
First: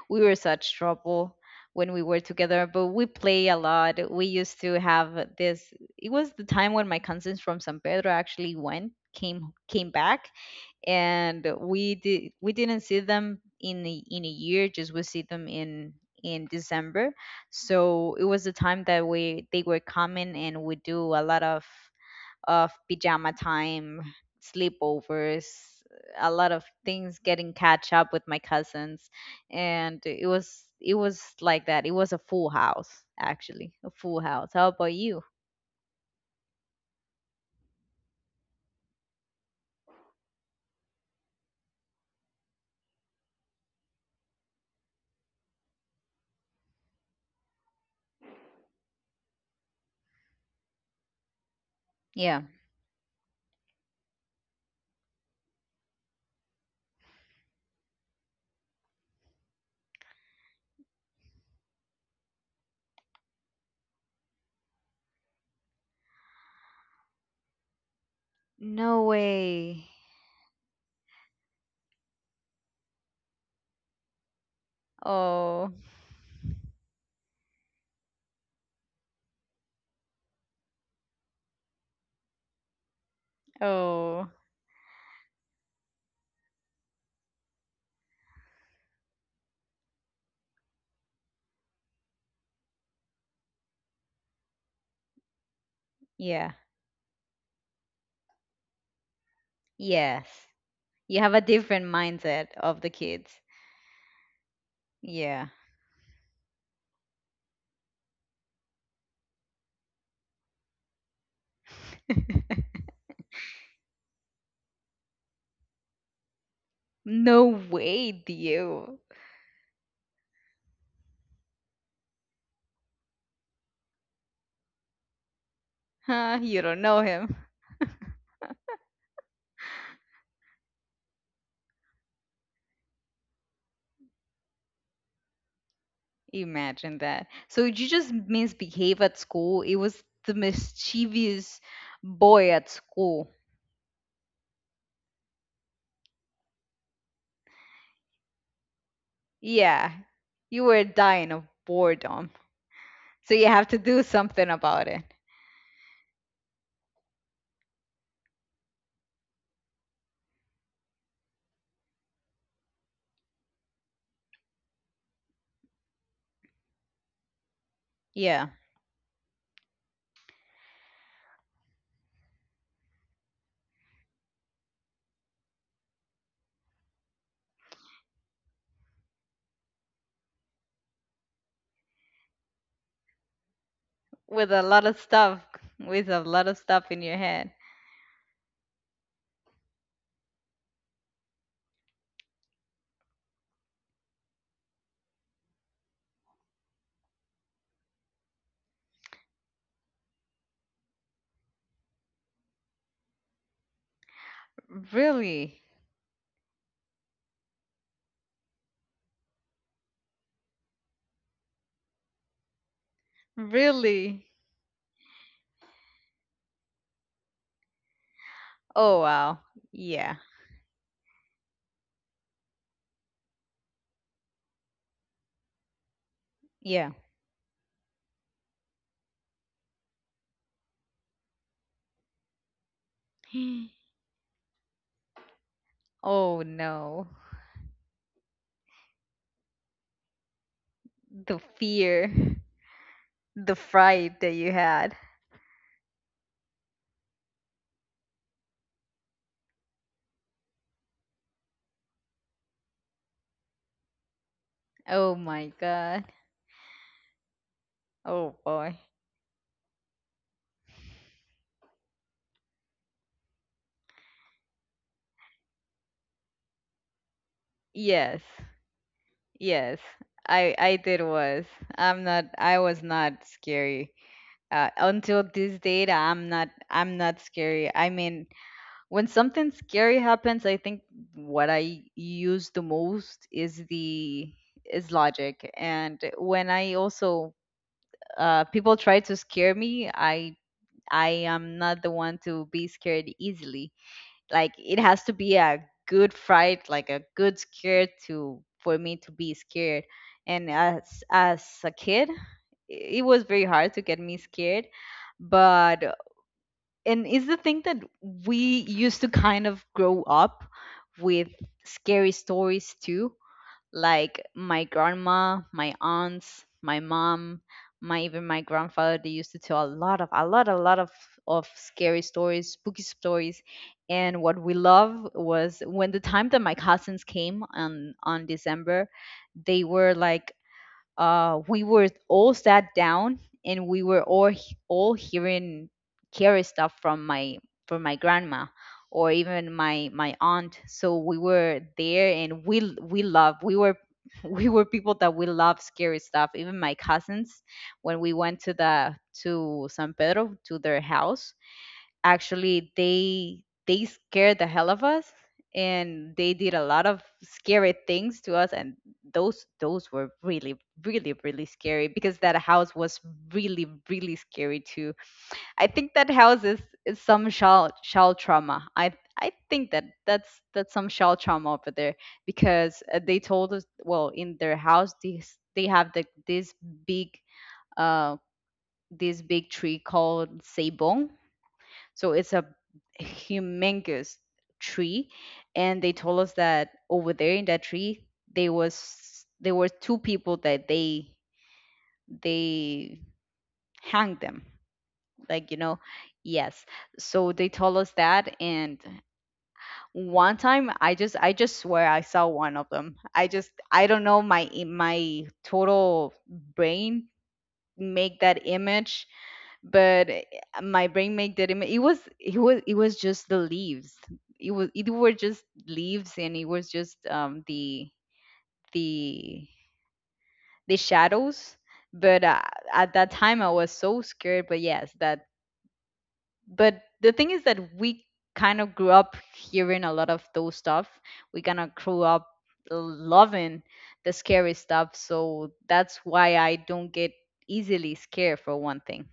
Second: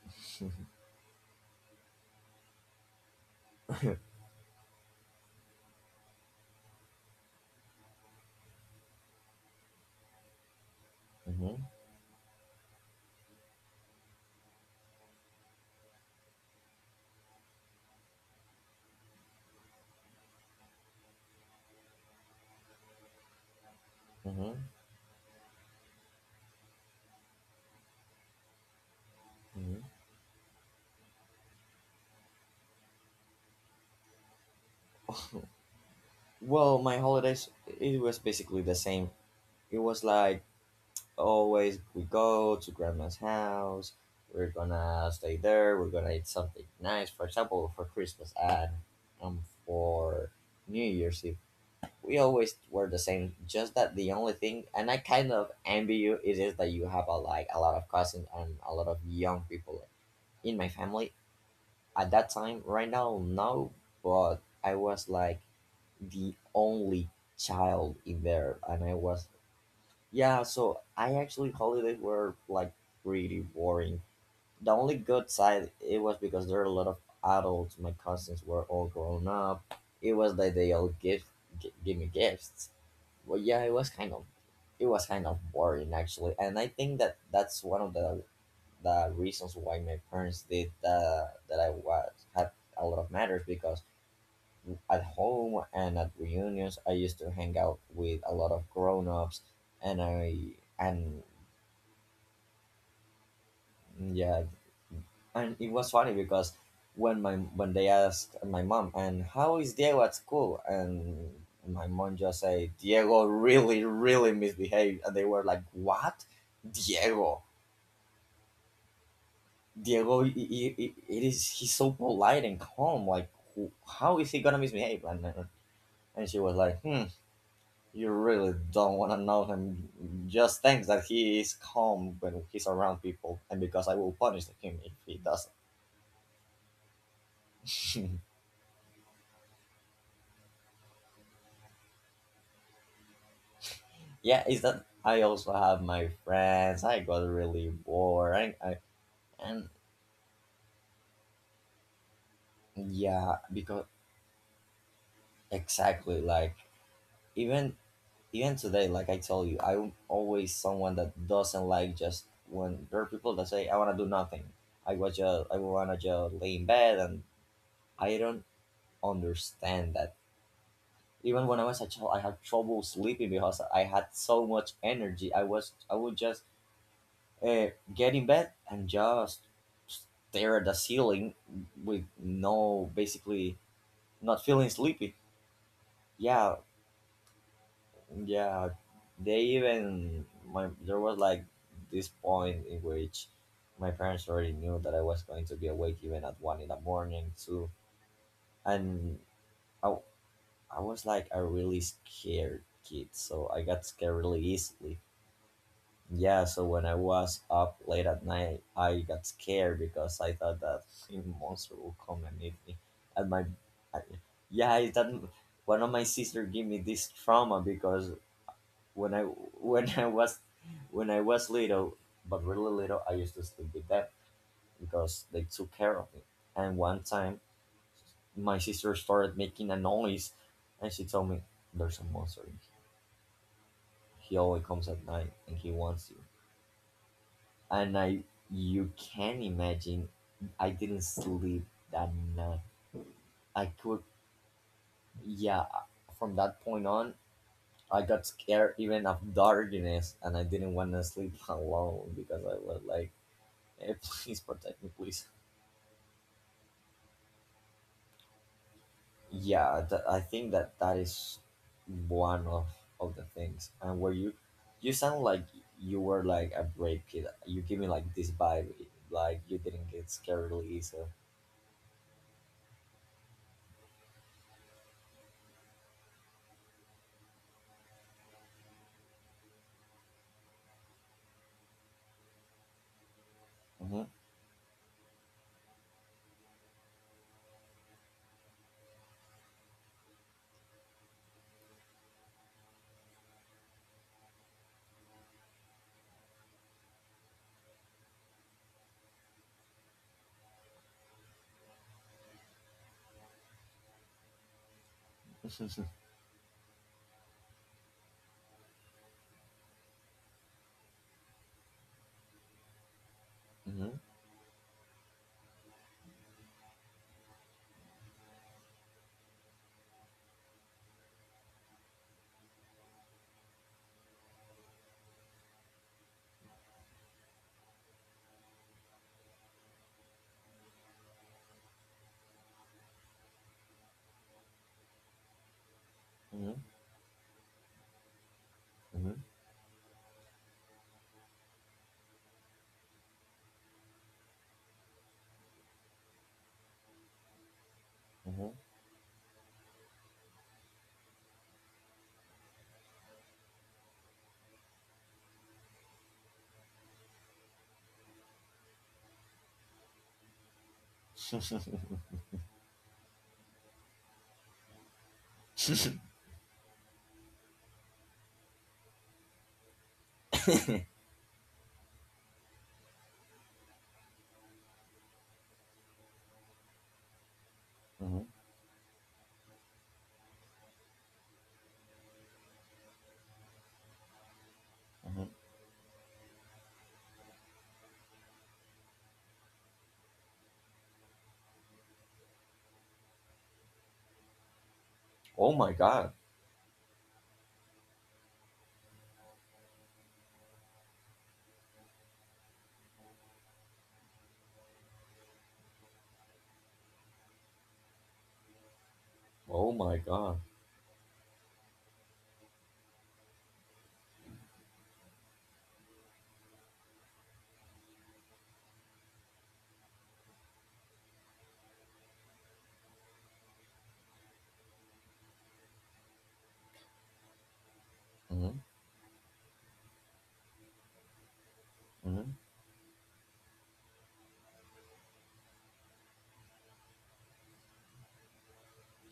[SPEAKER 1] we were such trouble when we were together, but we play a lot. We used to have this. It was the time when my cousins from San Pedro actually went, came came back, and
[SPEAKER 2] mhm,
[SPEAKER 1] we did we didn't see them in the in a year. Just we see them in in December. So it was the time that we they were coming, and we do a lot of of pajama time,
[SPEAKER 2] mhm,
[SPEAKER 1] sleepovers, a lot of things getting catch up with my cousins,
[SPEAKER 2] mhm.
[SPEAKER 1] and it was it was like that. It was a full house actually, a full house. How about you?
[SPEAKER 2] Well, my holidays, it was basically the same. It was like, always we go to grandma's house, we're gonna stay there, we're gonna eat something nice. For example, for Christmas and um, for New Year's Eve, we
[SPEAKER 1] Yeah.
[SPEAKER 2] always were the same. Just that the only thing, and I kind of envy you, it is that you have a, like, a lot of cousins and a lot of young people in my family at that time. Right now, no, but I was like the only child in there, and i
[SPEAKER 1] No
[SPEAKER 2] was,
[SPEAKER 1] way.
[SPEAKER 2] yeah, so i actually, holidays were like pretty boring. The only good
[SPEAKER 1] Oh.
[SPEAKER 2] side, it was because there are a lot of adults, my cousins were all grown up, it was that they all give, gi- give me gifts. Well, yeah, it was kind
[SPEAKER 1] Oh.
[SPEAKER 2] of, it was kind of boring, actually. And i think that that's one of the the reasons why my parents did, uh, that i was had a lot of matters, because at home and at
[SPEAKER 1] Yeah.
[SPEAKER 2] reunions, I used to hang out with a lot of grown-ups, and
[SPEAKER 1] Yes.
[SPEAKER 2] I
[SPEAKER 1] You
[SPEAKER 2] and
[SPEAKER 1] have a different mindset of the kids.
[SPEAKER 2] yeah,
[SPEAKER 1] Yeah.
[SPEAKER 2] and it was funny because when my, when they asked my mom, and how is Diego at school, and my mom just said, Diego really really misbehaved, and they were like, "What,
[SPEAKER 1] No
[SPEAKER 2] Diego?
[SPEAKER 1] way, Dio.
[SPEAKER 2] Diego, i- i- i- it is, he's so polite and calm. Like, who- how is he gonna misbehave?" And and
[SPEAKER 1] Huh,
[SPEAKER 2] she was
[SPEAKER 1] you don't
[SPEAKER 2] like,
[SPEAKER 1] know
[SPEAKER 2] "Hmm."
[SPEAKER 1] him.
[SPEAKER 2] You really don't want to know him. Just think that he is calm when he's around people, and because I will punish him if he
[SPEAKER 1] Imagine that. So you just
[SPEAKER 2] doesn't.
[SPEAKER 1] misbehave at school. It was the mischievous boy at school.
[SPEAKER 2] Yeah, is that I also have my friends, I got really bored. I, I, and
[SPEAKER 1] Yeah, you were dying of boredom. So
[SPEAKER 2] yeah,
[SPEAKER 1] you have to
[SPEAKER 2] because
[SPEAKER 1] do something about it.
[SPEAKER 2] exactly, like even, even today, like I told you, I'm always someone that doesn't like, just when there are people that say, I want to do nothing. I was just, I want to just lay in bed, and I don't
[SPEAKER 1] Yeah,
[SPEAKER 2] understand that. Even when I was a child, I had trouble sleeping because I had so much energy. I was I would just, uh, get in bed and just stare at the ceiling with no, basically not
[SPEAKER 1] with a
[SPEAKER 2] feeling
[SPEAKER 1] lot of
[SPEAKER 2] sleepy.
[SPEAKER 1] stuff, with a lot of
[SPEAKER 2] Yeah,
[SPEAKER 1] stuff in your head.
[SPEAKER 2] yeah. They even my, there was like this point in which my parents already knew that I was going to be awake even at one in the morning too, and I I was like a really scared kid, so I got scared really easily.
[SPEAKER 1] Really?
[SPEAKER 2] Yeah, so when I was up late at night, I got scared, because I thought that freaking monster will come and eat me. And my, I,
[SPEAKER 1] Really?
[SPEAKER 2] yeah, I- that one of my sister gave me this trauma, because
[SPEAKER 1] Oh,
[SPEAKER 2] when I
[SPEAKER 1] wow.
[SPEAKER 2] when I
[SPEAKER 1] Yeah,
[SPEAKER 2] was, when I was little, but really little, I used to sleep with them because they took care of me. And
[SPEAKER 1] yeah.
[SPEAKER 2] one time, my sister started making a noise, and she told me, "There's a monster in here. He always comes at night and he wants you."
[SPEAKER 1] Oh, no.
[SPEAKER 2] And I, you can imagine, I didn't
[SPEAKER 1] The
[SPEAKER 2] sleep that
[SPEAKER 1] fear,
[SPEAKER 2] night.
[SPEAKER 1] the
[SPEAKER 2] I could,
[SPEAKER 1] fright that you had.
[SPEAKER 2] yeah, from that point on I got scared even of darkness, and I didn't want to sleep alone, because I was like, "Eh, please protect me,
[SPEAKER 1] Oh,
[SPEAKER 2] please.
[SPEAKER 1] my God. Oh, boy.
[SPEAKER 2] Yeah, th- I think that that is one of of the things. And where you you sound like you were like a brave kid, you give me like
[SPEAKER 1] Yes.
[SPEAKER 2] this vibe, like you
[SPEAKER 1] Yes,
[SPEAKER 2] didn't get
[SPEAKER 1] I
[SPEAKER 2] scared really
[SPEAKER 1] I did
[SPEAKER 2] easily.
[SPEAKER 1] was. I'm not I was not scary. Uh, until this date, I'm not I'm not scary. I mean, when something scary happens, I think what I use the most is
[SPEAKER 2] Hmm.
[SPEAKER 1] the is logic. And when I also, uh people try to scare me, I I am not the one to be scared easily, like it has to be a good fright, like a good scare to for me to be scared, and as as a kid, it was very hard to get me scared. But and it's the thing that we used to kind of grow up with scary stories too,
[SPEAKER 2] Hmm.
[SPEAKER 1] like my grandma, my aunts, my mom, my even my grandfather. They used to tell a lot of a lot a lot of of scary stories, spooky stories, and what we love was when the time that my cousins came on on December, they were like, uh, we were all sat down, and we were all he- all hearing scary stuff from my from my grandma or
[SPEAKER 2] Hmm.
[SPEAKER 1] even my my aunt, so we were there, and we l- we love, we were we were people that we love scary stuff, even my cousins. When we went
[SPEAKER 2] Hmm.
[SPEAKER 1] to the to San Pedro, to their house, actually they they scared the hell of us, and they did a lot of scary things to us, and those those were really, really, really
[SPEAKER 2] Hmm.
[SPEAKER 1] scary, because that house was really, really scary too. I think that house is, is some child child trauma. I i think that that's that's
[SPEAKER 2] Hmm.
[SPEAKER 1] some child trauma over there, because uh, they told us, well, in their house, these, they have the this big uh this big tree called Sabong. So it's a humongous tree, and they told us that over there in that tree, there was there were two people that they they hanged them, like
[SPEAKER 2] Oh
[SPEAKER 1] you
[SPEAKER 2] my
[SPEAKER 1] know,
[SPEAKER 2] god.
[SPEAKER 1] yes. So they told us that, and one time I just I just swear I saw one of them. I just I don't know, my my total brain make that image,
[SPEAKER 2] Oh my
[SPEAKER 1] but eh,
[SPEAKER 2] god.
[SPEAKER 1] my brain made that ima- it was it was it was just the leaves. It was it were just leaves, and it was just um the the the shadows. But uh, at that time, I was so scared. But yes, that but the thing is that we kind
[SPEAKER 2] Hmm.
[SPEAKER 1] of grew up hearing a lot of those stuff, we kind of grew up
[SPEAKER 2] Hmm.
[SPEAKER 1] loving the scary stuff, so that's why I don't get easily scared, for one thing.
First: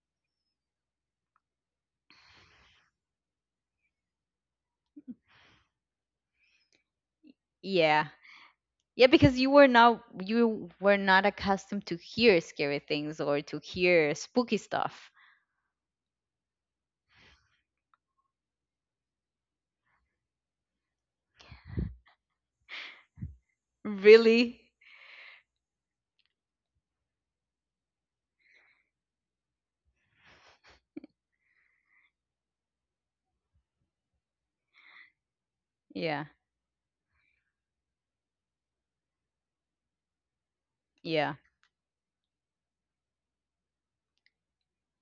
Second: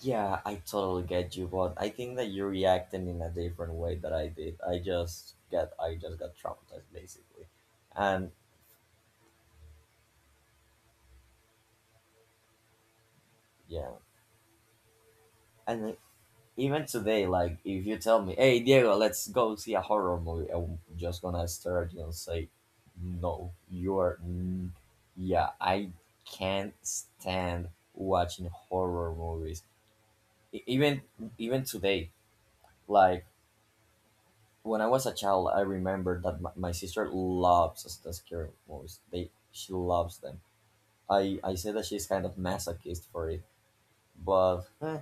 [SPEAKER 2] Yeah, I totally get you, but I think that you're reacting in a different way that I did. I just get, I just got traumatized, basically.
[SPEAKER 1] Yeah.
[SPEAKER 2] And
[SPEAKER 1] Yeah, because you were not you were not accustomed to hear scary things or to
[SPEAKER 2] yeah.
[SPEAKER 1] hear spooky stuff.
[SPEAKER 2] And even today, like, if you tell me, hey Diego, let's go see a horror movie, I'm just gonna stare at you and say, no, you're,
[SPEAKER 1] Really?
[SPEAKER 2] mm, yeah, I can't stand watching horror movies. E- even, even today, like, when i was a child, I remember
[SPEAKER 1] Yeah,
[SPEAKER 2] that my, my sister loves, s- the scary movies, they, she loves them.
[SPEAKER 1] yeah.
[SPEAKER 2] I i say that she's kind of masochist for it, but eh,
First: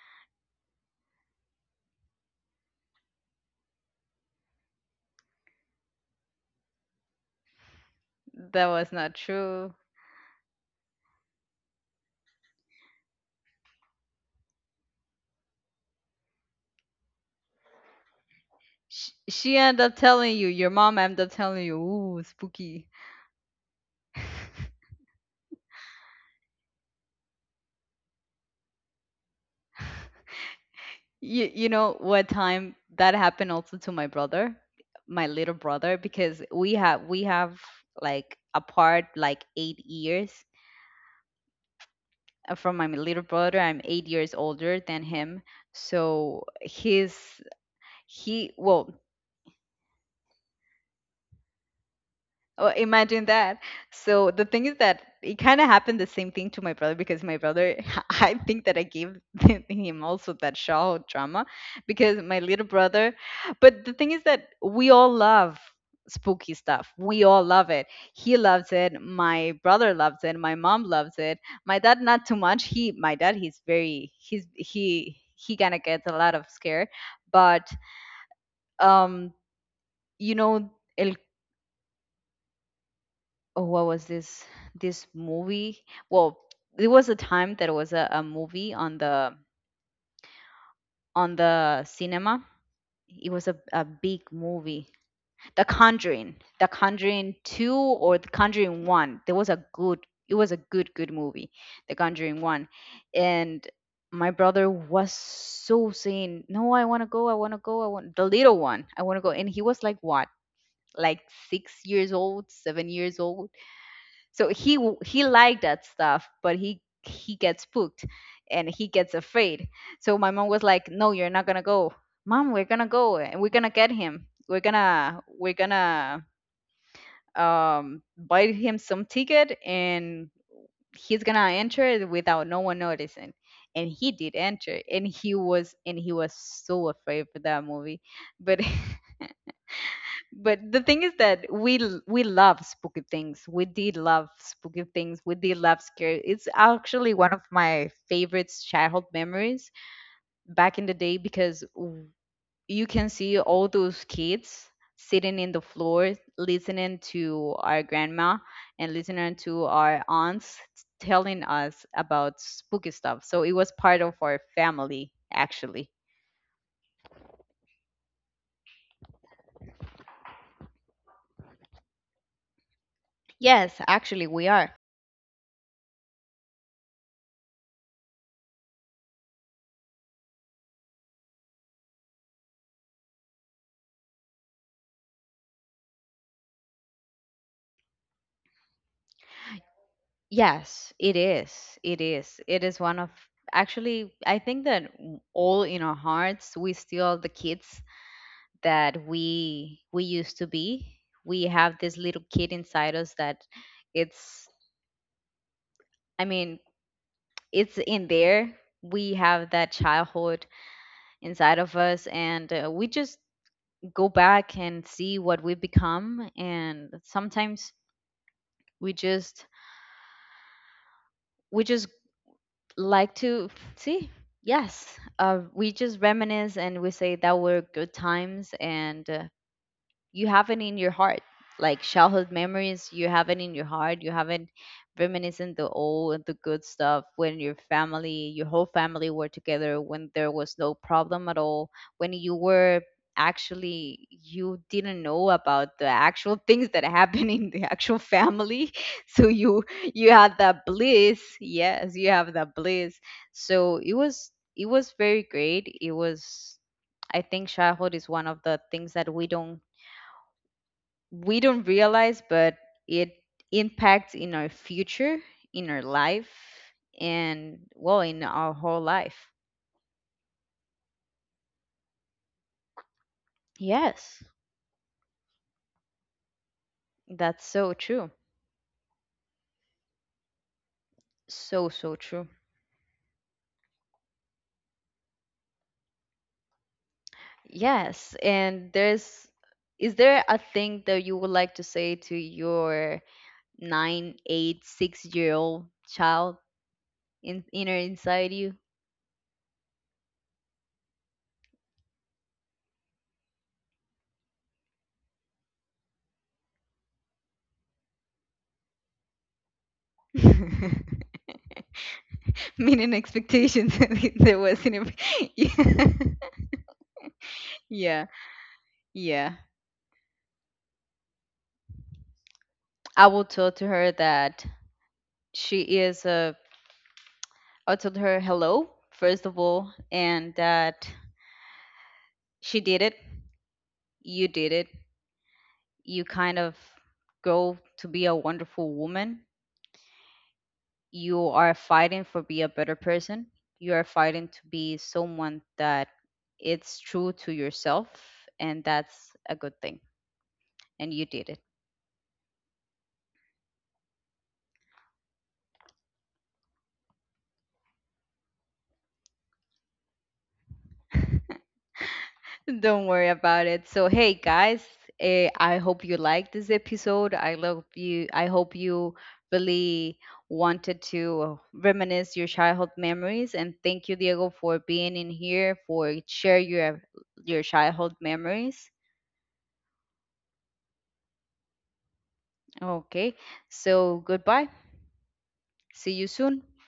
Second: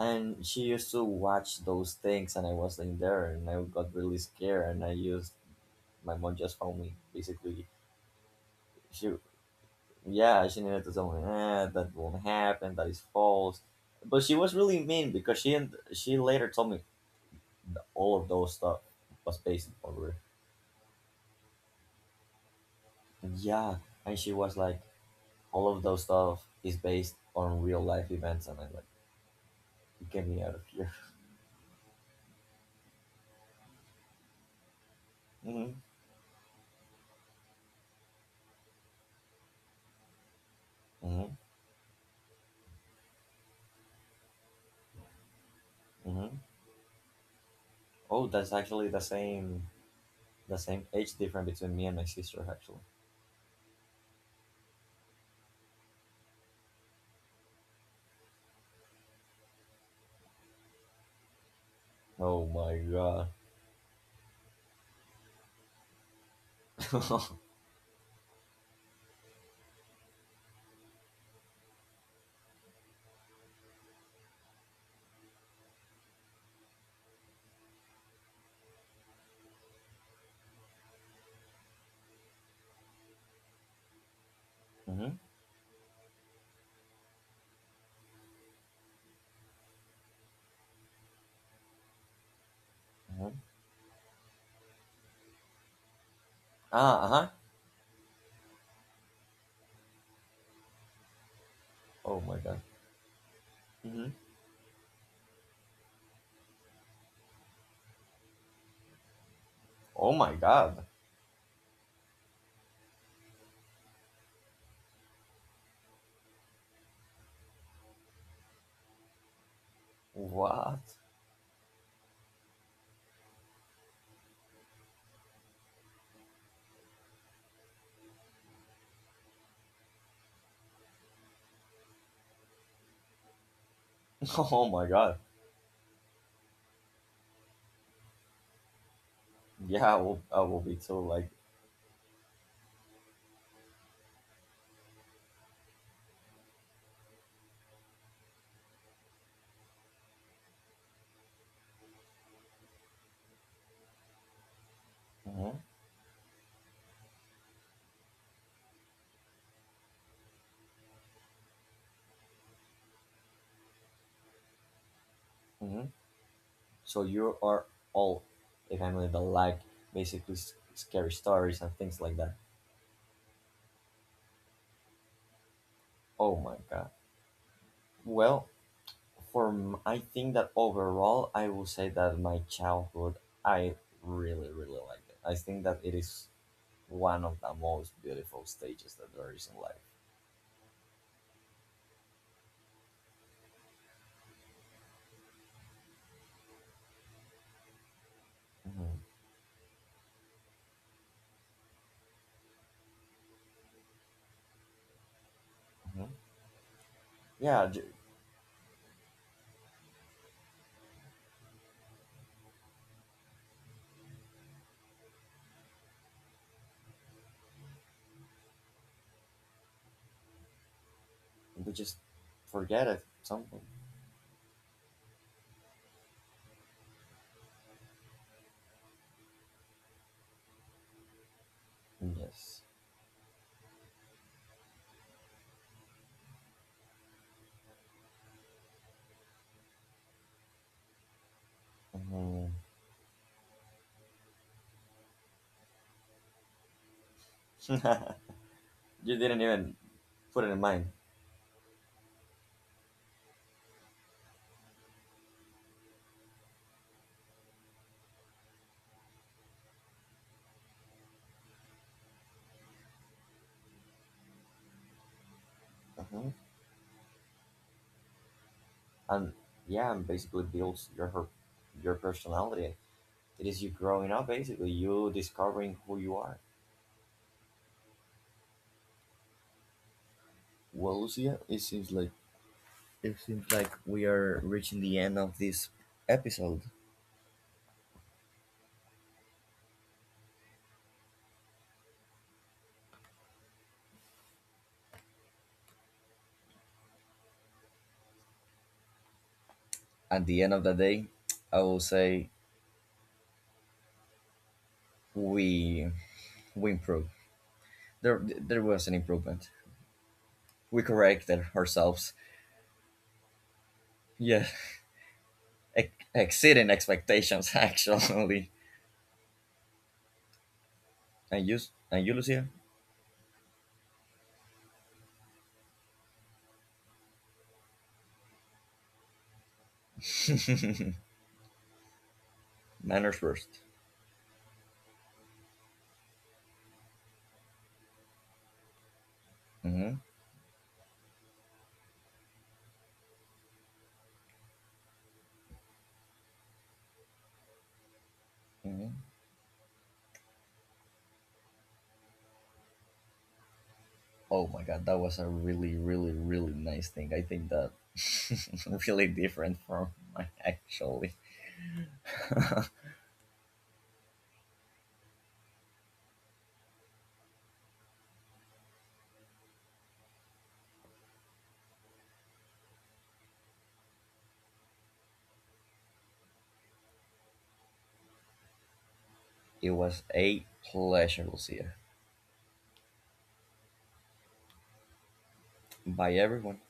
[SPEAKER 2] and she used to watch those things, and i was in there, and i got really scared, and i used, my mom just found me, basically.
[SPEAKER 1] That was
[SPEAKER 2] She,
[SPEAKER 1] not true.
[SPEAKER 2] yeah, she needed to tell me, eh, that won't happen, that is false. But she was really mean, because she, and she later told me, the, all of those stuff
[SPEAKER 1] She,
[SPEAKER 2] was
[SPEAKER 1] she
[SPEAKER 2] based
[SPEAKER 1] ended up
[SPEAKER 2] on real.
[SPEAKER 1] telling you, your mom ended up telling you, ooh, spooky.
[SPEAKER 2] Yeah, and she was like, all of those stuff is based on real life events, and I, like, get me out of here.
[SPEAKER 1] You, you know what time that happened also to my brother, my little
[SPEAKER 2] Hmm.
[SPEAKER 1] brother, because we have we have like apart, like, eight years.
[SPEAKER 2] Hmm.
[SPEAKER 1] Uh, From my little brother, I'm eight years older than him.
[SPEAKER 2] Hmm.
[SPEAKER 1] So his
[SPEAKER 2] Oh, that's
[SPEAKER 1] he
[SPEAKER 2] actually
[SPEAKER 1] well,
[SPEAKER 2] the same, the same age difference between me and my sister
[SPEAKER 1] uh,
[SPEAKER 2] actually.
[SPEAKER 1] imagine that. So the thing is that it kind of happened the same thing to my brother, because my brother I think that I gave him also that shaw drama, because my
[SPEAKER 2] Oh
[SPEAKER 1] little
[SPEAKER 2] my
[SPEAKER 1] brother.
[SPEAKER 2] god.
[SPEAKER 1] But the thing is that we all love spooky stuff, we all love it. He loves it, my brother loves it, my mom loves it. My dad not too much. He My dad, he's very he's he he kind of gets a lot of scare. But um you know, El, oh, what was this this
[SPEAKER 2] Hmm.
[SPEAKER 1] movie? Well, it was a time that it was a, a movie on the on the cinema. It
[SPEAKER 2] Hmm.
[SPEAKER 1] was a, a big movie. The Conjuring, The
[SPEAKER 2] Ah, uh huh.
[SPEAKER 1] Conjuring two, or The Conjuring one. There was a good it was a good good movie, The
[SPEAKER 2] Oh my
[SPEAKER 1] Conjuring
[SPEAKER 2] god.
[SPEAKER 1] one. And
[SPEAKER 2] Hmm.
[SPEAKER 1] my brother was so saying, "No, I want to go. I want to go. I want the little one. I want to go." And he was like,
[SPEAKER 2] Oh
[SPEAKER 1] what?
[SPEAKER 2] my god.
[SPEAKER 1] Like six years old, seven years old, so he w- he liked that stuff, but he he gets spooked, and he gets afraid. So my mom was like,
[SPEAKER 2] What?
[SPEAKER 1] no, you're not gonna go. Mom, we're gonna go, and we're gonna get him, we're gonna we're gonna um buy him some ticket, and he's gonna enter it without no one noticing. And he did
[SPEAKER 2] Oh
[SPEAKER 1] enter,
[SPEAKER 2] my
[SPEAKER 1] and
[SPEAKER 2] god.
[SPEAKER 1] he was and he was so afraid for that movie. But
[SPEAKER 2] Yeah, I will, I
[SPEAKER 1] But
[SPEAKER 2] will be
[SPEAKER 1] the
[SPEAKER 2] too,
[SPEAKER 1] thing is
[SPEAKER 2] like.
[SPEAKER 1] that we l- we love spooky things. We did love spooky things. We did love scary. It's actually one of my favorite childhood memories back in the day, because w- you can see all those kids sitting
[SPEAKER 2] Hmm.
[SPEAKER 1] in the floor listening to our grandma and listening to our aunts telling us about spooky stuff. So it was part of our family actually.
[SPEAKER 2] So you are all a family that, like, basically, s- scary stories and things like that.
[SPEAKER 1] Yes, actually we are.
[SPEAKER 2] Oh my god. Well, for m- I think that overall, I will say that my childhood, I really really liked it. I think that it is one of the most beautiful stages that there is in life.
[SPEAKER 1] Yes, it is. It is. It is one of, actually I think that w- all in our hearts we still are the kids
[SPEAKER 2] Mhm,
[SPEAKER 1] that we we used to be. We have this little kid inside us that it's
[SPEAKER 2] mhm.
[SPEAKER 1] I mean,
[SPEAKER 2] Yeah,
[SPEAKER 1] it's
[SPEAKER 2] ju-
[SPEAKER 1] in there. We have that childhood inside of us, and uh, we just go back and see what we've become. And sometimes we just we
[SPEAKER 2] we
[SPEAKER 1] just
[SPEAKER 2] just forget it
[SPEAKER 1] like to
[SPEAKER 2] something.
[SPEAKER 1] see. Yes. Uh, we just reminisce and we say that were good times. And uh, you have it in your heart, like childhood
[SPEAKER 2] Yes.
[SPEAKER 1] memories, you have it in your heart, you haven't reminiscing the old and the good stuff, when your family your whole family were together, when there was no problem at all, when you
[SPEAKER 2] Mhm.
[SPEAKER 1] were actually you didn't know about the actual things that happen in the actual family,
[SPEAKER 2] You
[SPEAKER 1] so
[SPEAKER 2] didn't
[SPEAKER 1] you
[SPEAKER 2] even
[SPEAKER 1] you had
[SPEAKER 2] put it in
[SPEAKER 1] that
[SPEAKER 2] mind.
[SPEAKER 1] bliss. Yes, you have that bliss, so it was it was very great. It was I think childhood is one of the things that we don't we don't realize, but it impacts in our future, in our life,
[SPEAKER 2] Hmm.
[SPEAKER 1] and, well, in our whole life.
[SPEAKER 2] And yeah, and basically builds your, her- your personality. It is you growing
[SPEAKER 1] Yes,
[SPEAKER 2] up, basically you discovering who you are.
[SPEAKER 1] that's so true.
[SPEAKER 2] Well, Lucia, it
[SPEAKER 1] So,
[SPEAKER 2] seems
[SPEAKER 1] so
[SPEAKER 2] like,
[SPEAKER 1] true.
[SPEAKER 2] it seems like we are reaching the end of this episode.
[SPEAKER 1] Yes, and there's is there a thing that you would like to say to your nine, eight, six year old child in inner inside you?
[SPEAKER 2] At the end of the day, I will say, we we improved. There there was an improvement. We corrected ourselves.
[SPEAKER 1] Meaning expectations that there
[SPEAKER 2] Yeah,
[SPEAKER 1] was in a yeah,
[SPEAKER 2] ex- exceeding expectations
[SPEAKER 1] yeah.
[SPEAKER 2] actually.
[SPEAKER 1] Yeah.
[SPEAKER 2] And you, s- and you, Lucia?
[SPEAKER 1] I will tell to her that she is a. I'll tell her hello first of all, and that she did it.
[SPEAKER 2] Manners first.
[SPEAKER 1] You did it. You kind of grow to be a wonderful woman.
[SPEAKER 2] Mm-hmm,
[SPEAKER 1] You are fighting for be a better person. You are fighting to be someone that it's true to yourself, and
[SPEAKER 2] mm-hmm.
[SPEAKER 1] that's a good thing. And you did it.
[SPEAKER 2] Oh my god, that was a really, really, really nice thing. I think that really different from mine, actually.
[SPEAKER 1] Don't worry about it. So, hey guys, eh, I hope you liked this episode. I love you. I hope you really wanted to reminisce your childhood memories. And thank you, Diego, for being in here for share your your childhood memories.
[SPEAKER 2] It was a pleasure, Lucia.
[SPEAKER 1] Okay. So goodbye. See you
[SPEAKER 2] Bye,
[SPEAKER 1] soon.
[SPEAKER 2] everyone.